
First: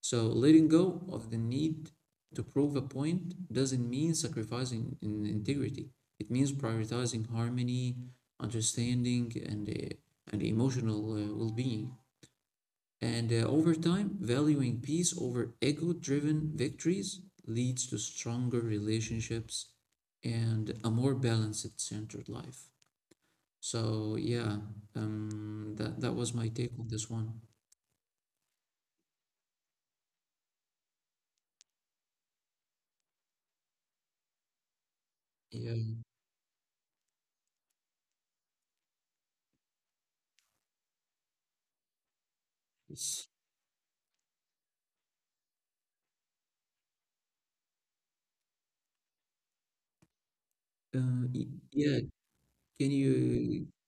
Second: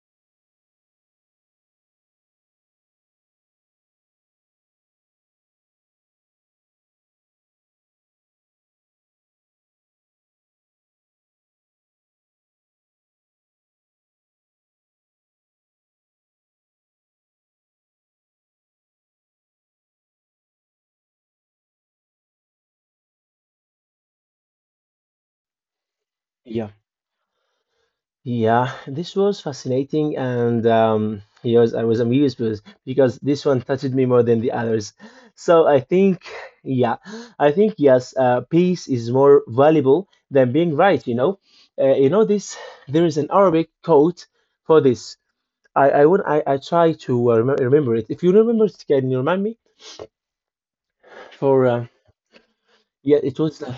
So letting go of the need to prove a point doesn't mean sacrificing in integrity. It means prioritizing harmony, understanding, and emotional well-being. And over time, valuing peace over ego-driven victories leads to stronger relationships and a more balanced, centered life. So yeah, that was my Yeah. take on this one. Yeah, this was fascinating, and yes, I was amused because this one touched me more than the others. So Yeah. Yeah, I think yes, peace is more valuable than being right. You know this. There is It's- an Arabic quote for this. I try to remember it. If you remember, it, can you remind me? Uh, y- For yeah, can yeah, it you— was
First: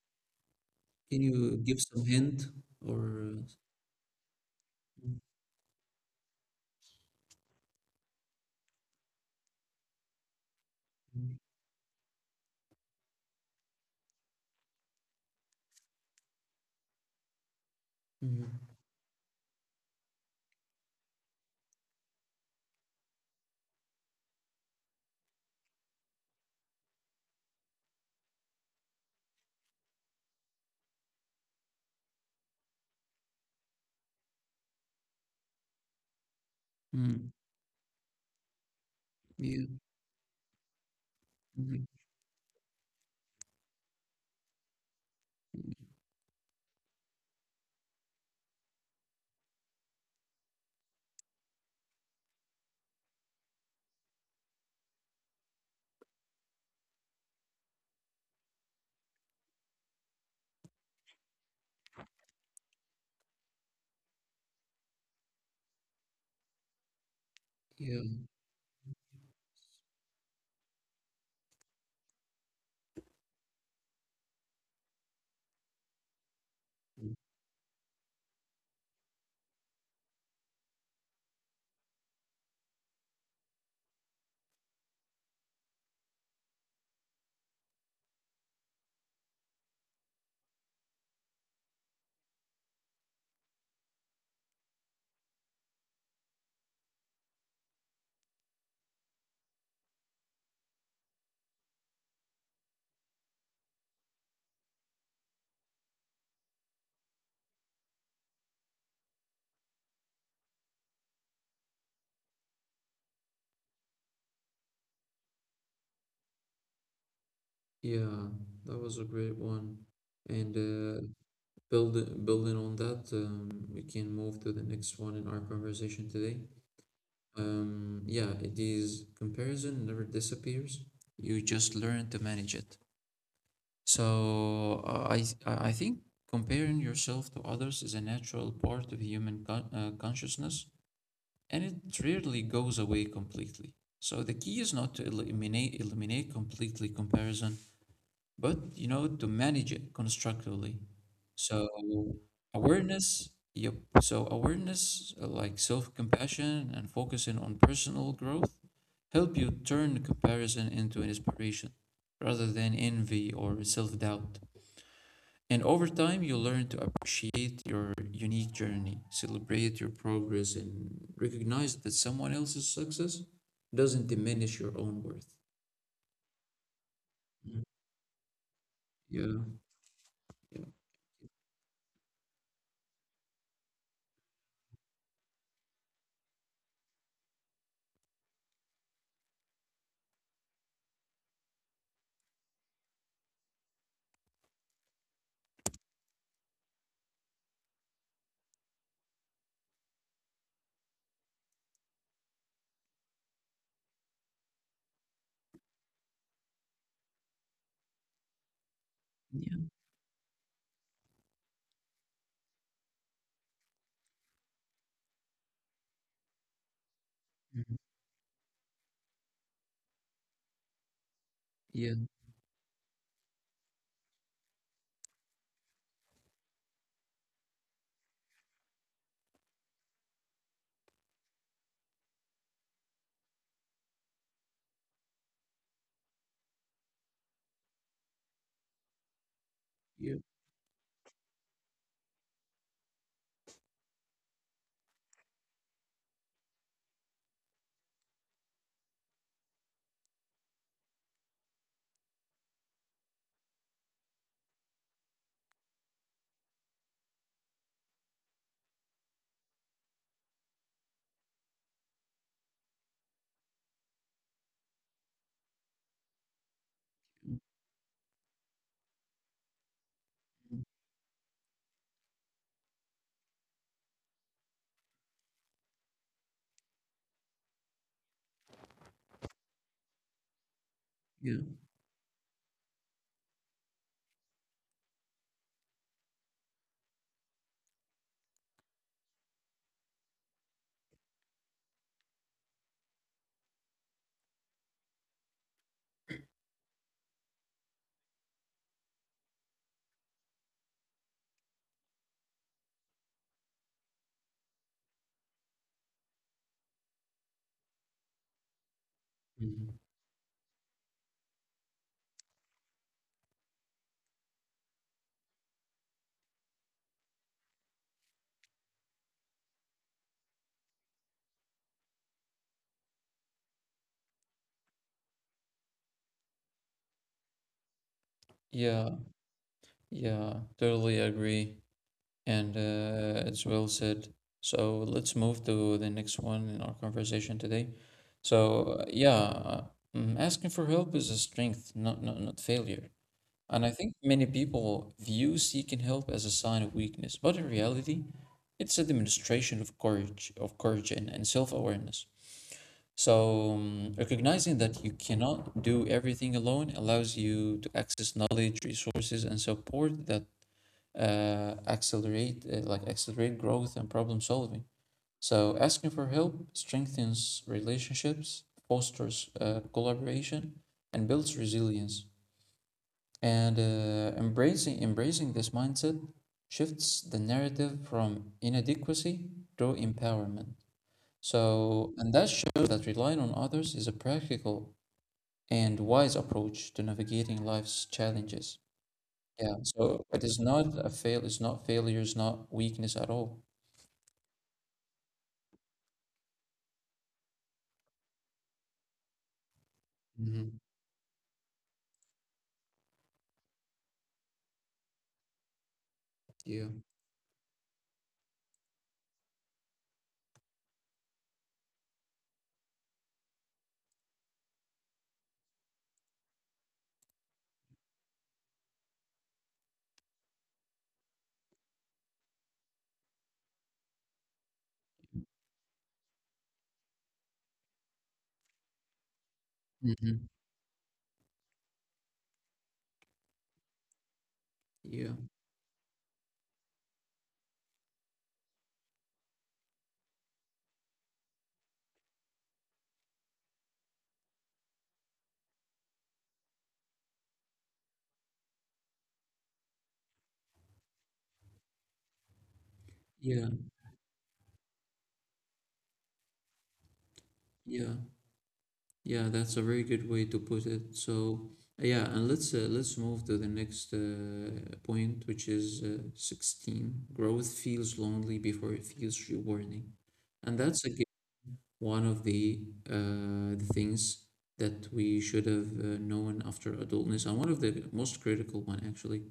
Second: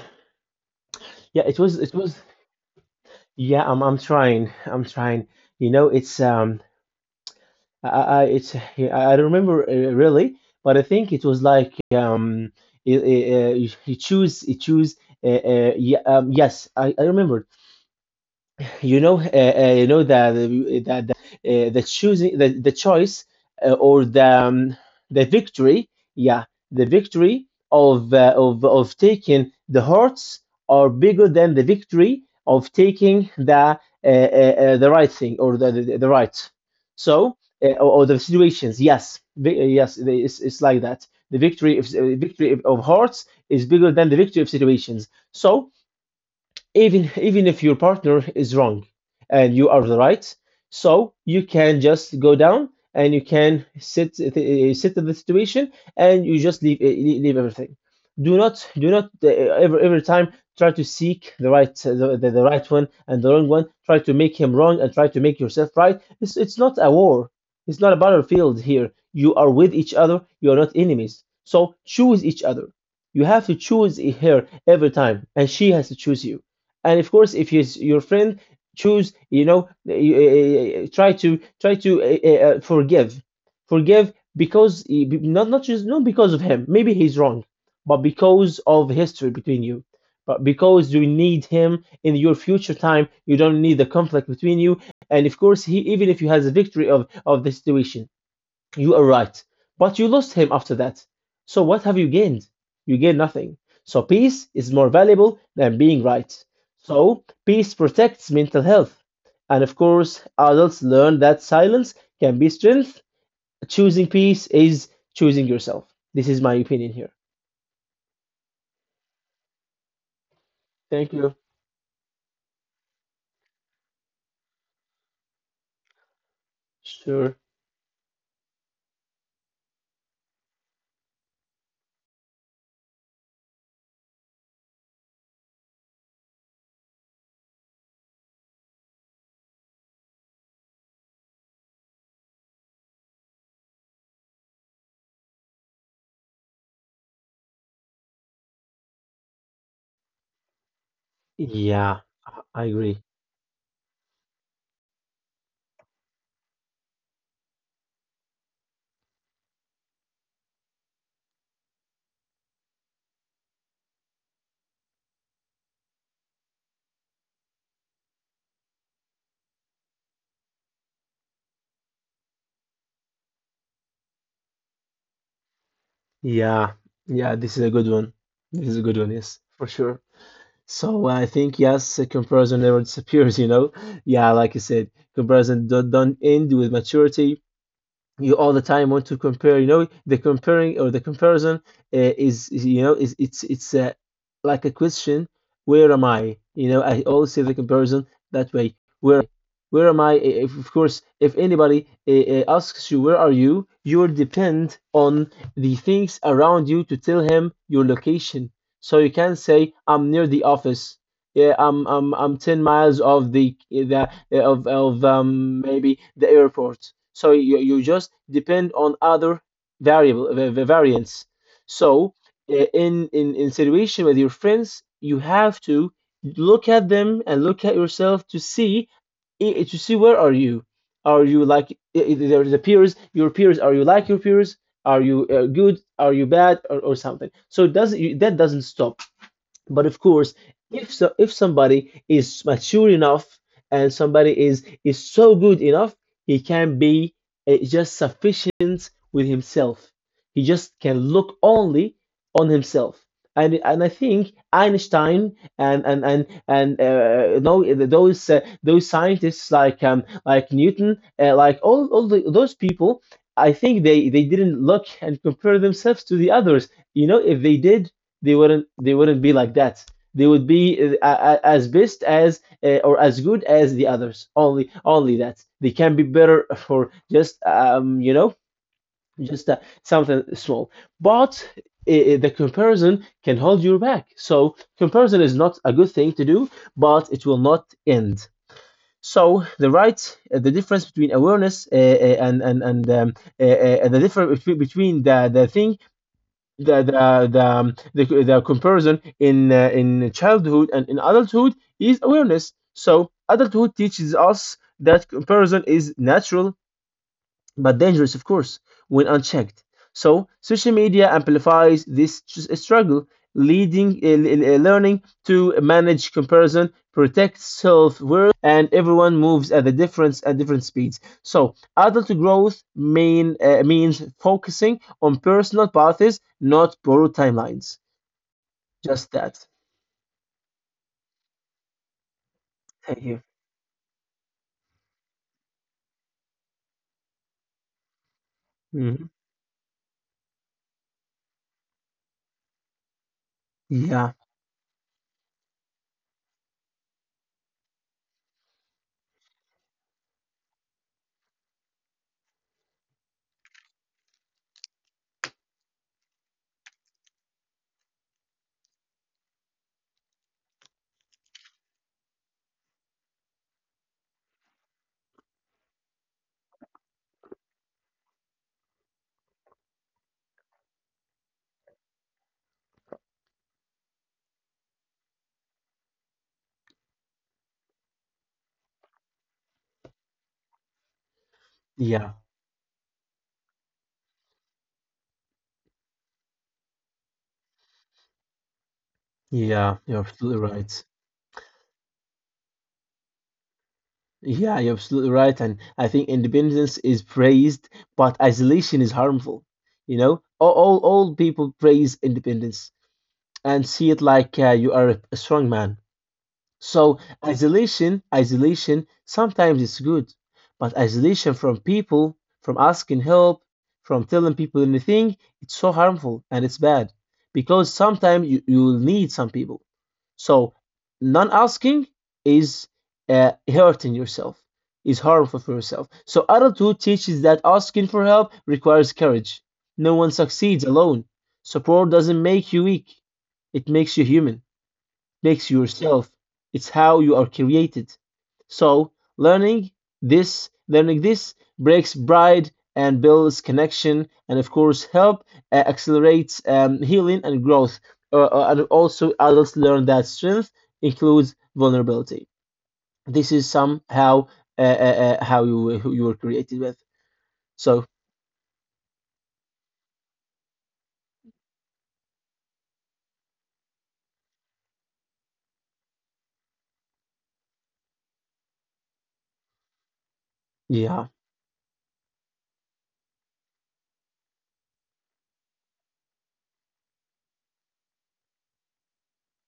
can yeah, you it was give it some was hint or— yeah. I'm trying. I'm trying. You know, it's. I don't remember really, but I think it was like you choose yeah, yes, I remember Mhm. You know that the the choice or the victory, yeah, the victory of of taking the hearts are bigger than the victory of taking the right thing or the right. So Mm, or the situations, yes, yeah, yes, it's like that. The mhm, victory of hearts is bigger than the victory of situations. So mm, even even if your partner is wrong and you are the right, so you can just go down and you can sit sit in the situation, and you just leave leave everything. Do not every time try to seek the right, the right one and the wrong one. Try to make him wrong and try to make yourself right. It's not a war, it's not a yeah, battlefield. Here you are with each other, you are not enemies, so choose each other. You have to choose her every time and she has to choose you. And of mm, course if he's your friend, choose, you know, try to forgive. Forgive because not not just not because of him, maybe he's wrong, but because of history between you, but because you need him in your future time. You don't need the conflict between you. And of course, he, even if you has a victory of the situation, you are right. But you lost him after that. So what have you gained? You gain nothing. So peace is more valuable than being right. So peace protects mental health. And of course, adults learn that silence can be strength. Choosing peace is choosing yourself. This is my opinion here. yeah, that was a great one. And Thank uh, you. building building on that, we can move to the next one in our conversation today. Sure. Yeah, it is comparison never disappears. You just learn to manage it. So uh, I I think comparing yourself to others is a natural part of human consciousness, and it rarely goes away completely. So the key is not to eliminate completely comparison, but you know, to manage it constructively. So Yeah, I agree. awareness, yep. So awareness, like self-compassion and focusing on personal growth help you turn comparison into inspiration rather than envy or self-doubt. And over time, you learn to appreciate your unique journey, celebrate your progress, and recognize that someone else's success doesn't diminish your own worth. Yeah. Yeah, this is a Mm. good one. This is a good one, yes, Yeah, for sure. yeah, So I think yes, a comparison never disappears, you know. Yeah, like I said, comparison don't end with maturity. You all the time want to compare, you know, the comparing or the comparison is, you know, is it's like a question, where am I? You know, I always say the comparison that way. Where Where am I? If, of course, if anybody asks you where are you, you will depend on the things around you to tell him your location. So you can yeah, say, I'm near the office, yeah, I'm 10 miles of the of maybe the airport. So you mhm, just depend on other variable, the variants. yeah, So in situation with your friends, you have to look at them and look at yourself to see to see where are you? Are you like the peers, your peers? Are you like your peers? Are you good? Are you bad? Or something? So it does that doesn't stop. But of yeah, course, if so, if somebody is mature enough and somebody is so good enough, he can be just sufficient with himself. He just can look only on himself. And I think Einstein and, you know, those scientists like Newton, like those people, I think they didn't look and compare themselves to the others. You know, if mhm, they did, they wouldn't be like that. They would be as best as or as good as the others. Only that they can be better for just you know just something small. But yeah. The comparison can hold you back. So comparison is not a good thing to do, but it will not end. So the difference between awareness and the difference between the thing the comparison in childhood and in adulthood is awareness. So adulthood teaches us that comparison is natural but dangerous, of course, when unchecked. Mhm. So social media amplifies this struggle, leading learning to manage comparison, protect self worth, and everyone moves at a difference at different speeds. So adult growth means focusing on personal paths, not borrowed timelines. Yeah, Just that. yeah, totally agree. And Thank you. It's well said. So let's move to the next one in our conversation today. So, Mhm. yeah, mm, asking for help is a strength, not failure. And I think Yeah, many people view seeking help as a sign of weakness, but in reality, it's a demonstration of courage and self-awareness. So, recognizing that you cannot do everything alone allows you to access knowledge, resources, and support that accelerate growth and problem solving. So, asking for help strengthens relationships, fosters collaboration, and builds resilience. And embracing this mindset shifts the narrative from inadequacy to empowerment. So, yeah, and that shows that relying on others is a practical and wise approach to navigating life's challenges. Yeah, yeah. You're so it absolutely is right. not a fail, it's not failure, it's not weakness at all. Yeah, you're absolutely right. And I think independence is praised, but isolation is harmful. You know, Mm-hmm. All people praise independence and see it like you are a strong man. Yeah. So isolation, isolation sometimes is good, but isolation from people, from asking help, from telling people anything, it's so harmful and it's bad because sometimes you will need some people. So non-asking is hurting yourself, is harmful for yourself. So adulthood teaches that asking for help requires courage. No one Hmm. succeeds alone. Support doesn't make you weak; it makes you human, Yeah. makes you yourself. It's how you are created. So learning learning this breaks pride and builds connection, and of course help accelerates healing and growth. And also adults learn that strength includes vulnerability. This is Yeah. somehow uh, uh, how you were created with. So Yeah. Yeah, that's a very good way to put it. So, yeah, and let's move to the next point, which is 16. Growth feels lonely before it feels rewarding. And that's yeah. again one of the things that we should have known after adultness, and one of the most critical one actually.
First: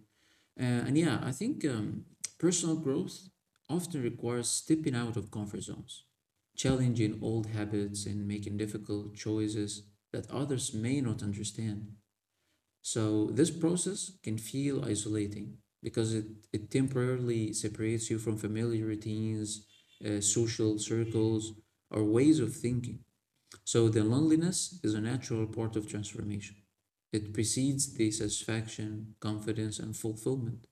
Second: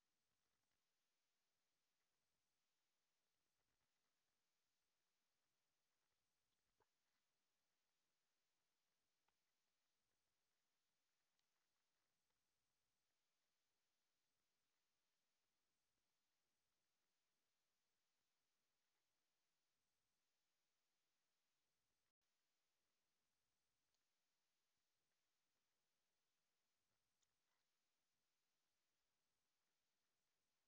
And yeah, I think personal growth often requires stepping out of comfort zones, challenging old habits, and making difficult choices that others may not understand. So, this process can feel isolating because it temporarily separates you from familiar routines, social circles, or ways of thinking. So, the loneliness is a natural part of transformation. It precedes the satisfaction, confidence, and fulfillment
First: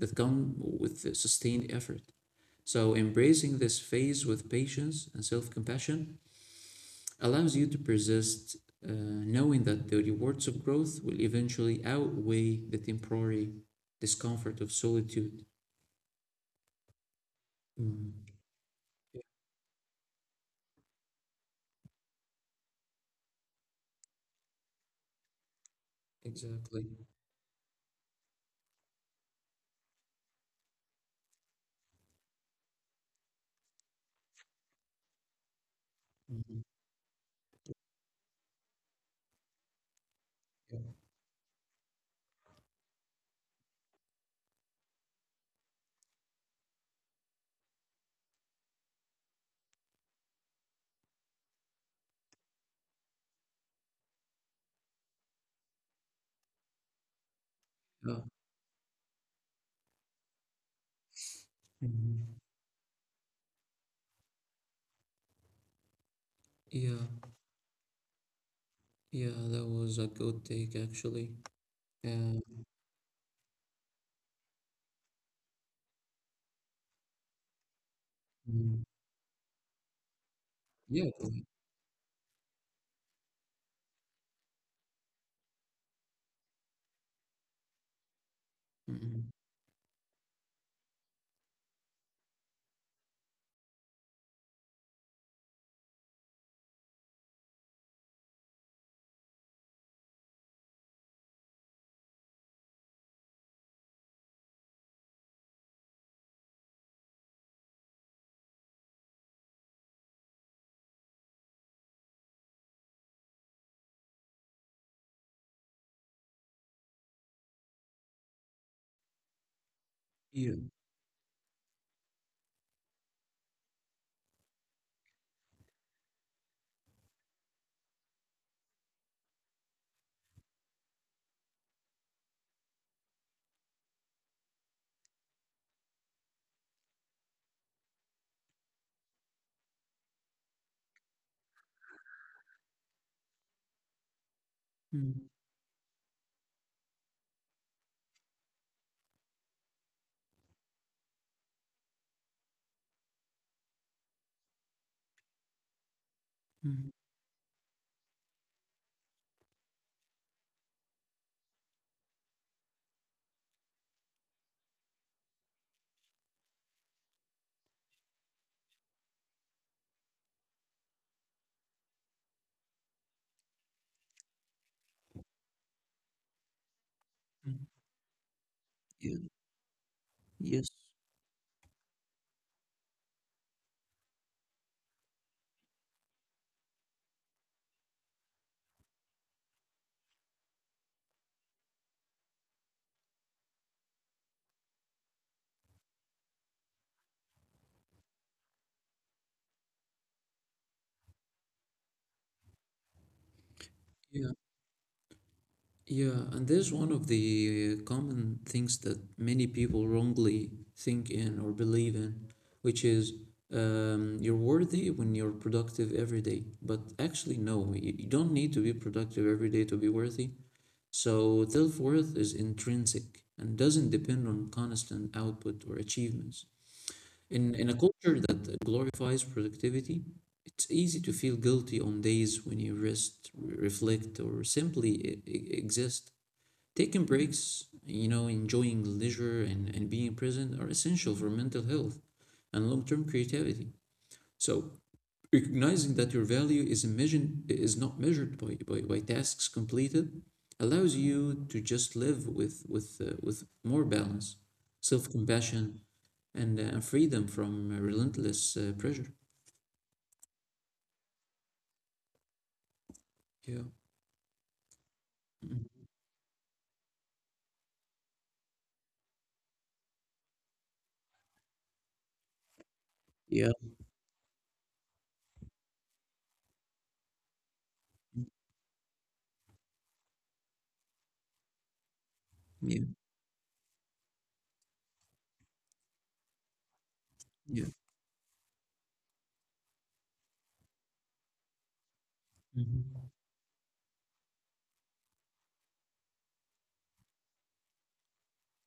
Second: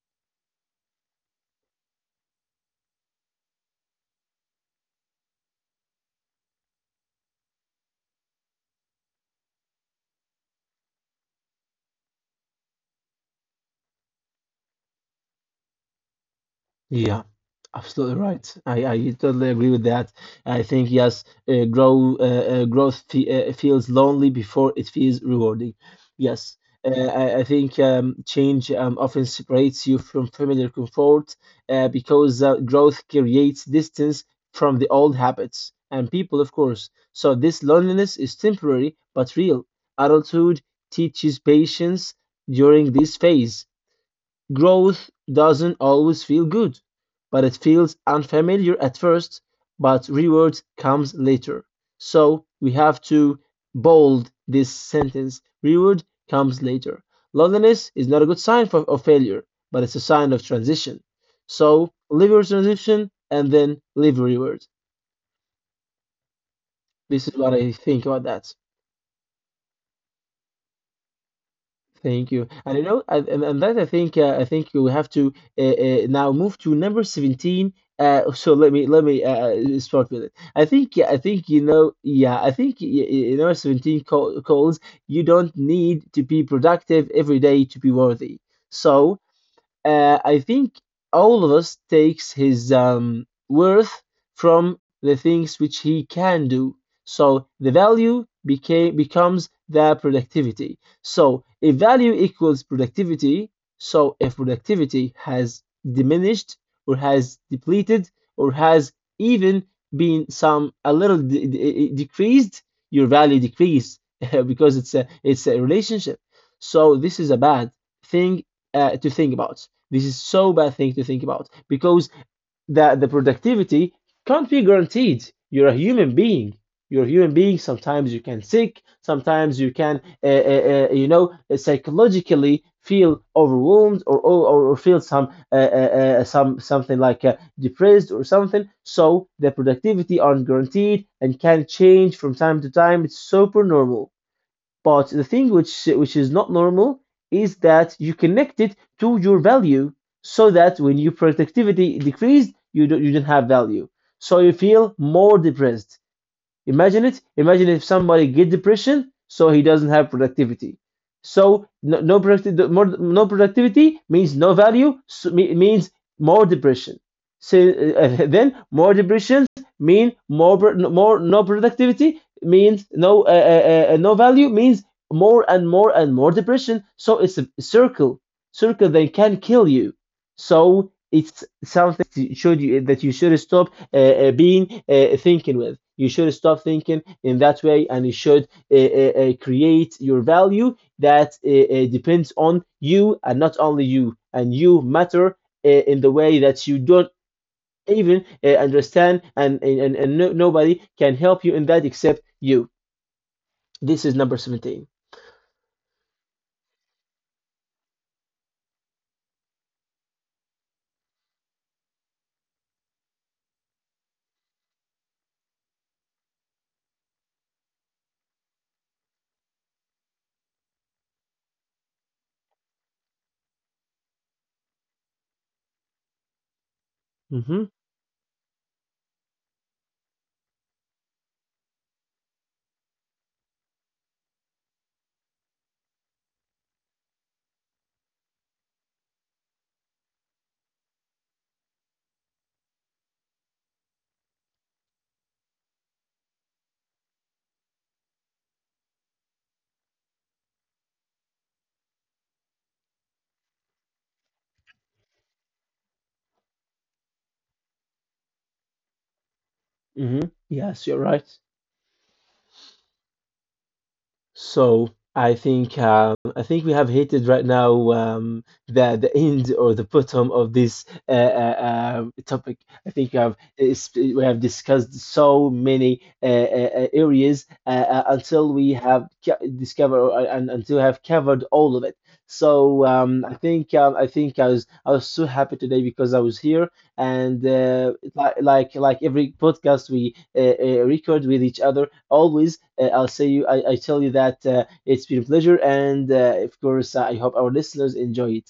that come with the sustained effort. So, embracing this phase with patience and self compassion allows you to persist, knowing that the rewards of growth will eventually outweigh the temporary discomfort of solitude. Yeah, absolutely Mm, right. I yeah, totally agree with that. I think yes, grow growth fe feels lonely before it feels rewarding. Yes, exactly. uh, I think change often separates you from familiar comfort because growth creates distance from the old habits and people, of Mhm. course. So this loneliness is temporary but real. Adulthood teaches patience during this phase. Growth doesn't always feel good, but it feels unfamiliar at first, but reward comes later. So we have to bold this sentence: reward comes later. Loneliness is Yeah. not a good sign of failure, but it's a sign of transition. So Mhm. live your transition and then live reward. Yeah, This is what I think about that. yeah, that was a good take actually. Uh, Thank you. And you know, and that I think we have to now move to number 17. Uh, so let mm, me let me start with it. I think yeah, yeah, I go ahead. think you know yeah I think y- y- number 17 calls you don't need to be productive every day to be worthy. So Mhm. I think all of us takes his worth from the things which he can do. So the value became becomes the productivity. So if value equals productivity, so if productivity has diminished or has depleted or has even been some a little decreased, your value decreased because it's a relationship. So this is a bad thing to think about. This is so bad thing to think about because the productivity can't be guaranteed. You're a human being. You're a human being. Sometimes you can sick. Sometimes you can, you know, psychologically feel overwhelmed or or feel some something like depressed or something. So the productivity aren't guaranteed and can change from time to time. It's super normal. But the Yeah. thing which is not normal is that you connect it to your value, so that when your productivity decreased, you don't have value. So you feel more depressed. Mhm, Imagine it. Imagine if somebody get depression, so he doesn't have productivity. So no productivity, no productivity means no value. So, means more depression. So then more depressions mean more more no productivity means no value means more and more and more depression. So it's a mhm. circle, circle that Yeah, can kill you. yes. So it's something that you should stop being thinking with. You should stop thinking in that way, and you should create your value that depends on you and not only you. And you matter in the way that you don't even understand, and no, nobody can help you in that except you. This is Yeah, number 17. yeah. And there's one of the common things that many people wrongly think in or believe in, which is you're worthy when you're productive every day. But actually, no, you don't need to be productive every day to be worthy. So self-worth is intrinsic and doesn't depend on constant output or achievements. In Hmm. a culture that glorifies productivity, it's easy to feel guilty on days when you rest, reflect, or simply exist. Taking breaks, you know, enjoying leisure and being present are essential for mental health and long-term creativity. So recognizing that your value is not measured by, by tasks completed allows you to just live with more balance, self-compassion, and freedom from relentless pressure. Hmm. Yes, you're right. Yeah. So Mhm. I think we have hated right now the end or the bottom of this topic. I think Yeah. We have discussed so many areas Mhm. until we have discovered and until we have covered all of it. Yeah. So I think I think I was so happy today because I was here, and Yeah. It's like every podcast we record with each other. Always Mhm. I'll say you, I tell you that it's been a pleasure, and of course I hope our listeners enjoy it.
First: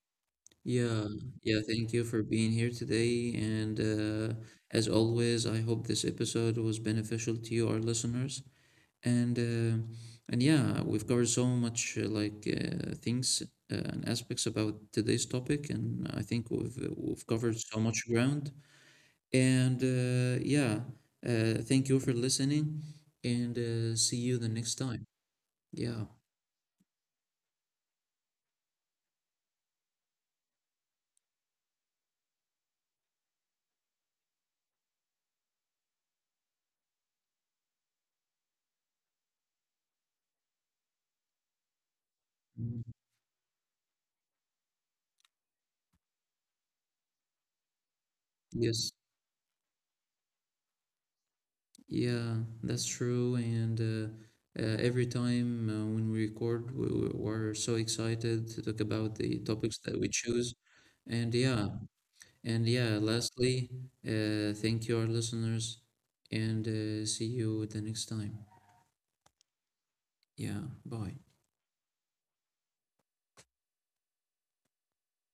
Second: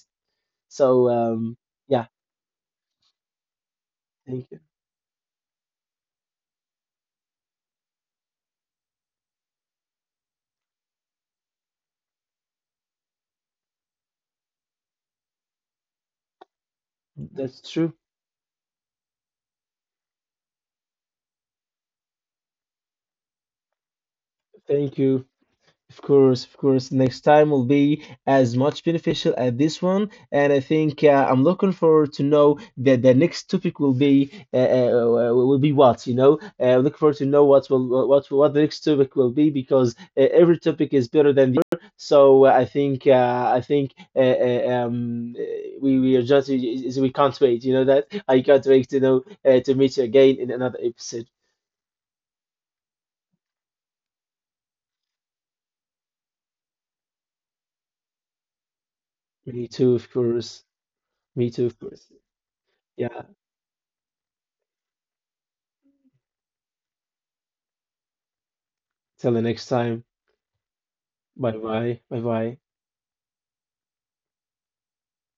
Yeah. So um, Yeah. Thank you yeah, for being here today. And thank you. as always, I hope this episode was beneficial to you, our listeners. And uh, and yeah, we've covered so much things and aspects about today's topic, and I think we've covered That's so true. much ground. And yeah, thank you for listening and see you the next Thank time. you. Of Yeah. course, of course. Next time will be as much beneficial as this one, and I think I'm looking forward to know that the next topic will be what you know. Looking forward to know what the next topic will be because every topic is better than the other. So Mm, I think we are just we can't wait. You know that I can't wait yes. to know to meet you again in another episode. Yeah, that's true. And every time when we record, we're so excited to talk about the Me topics too, that of we choose. course. And Me too, yeah, of course. and yeah, Yeah. lastly, thank you, our listeners, and see you the next time. Till the next time. Yeah, bye. Bye bye. Bye bye.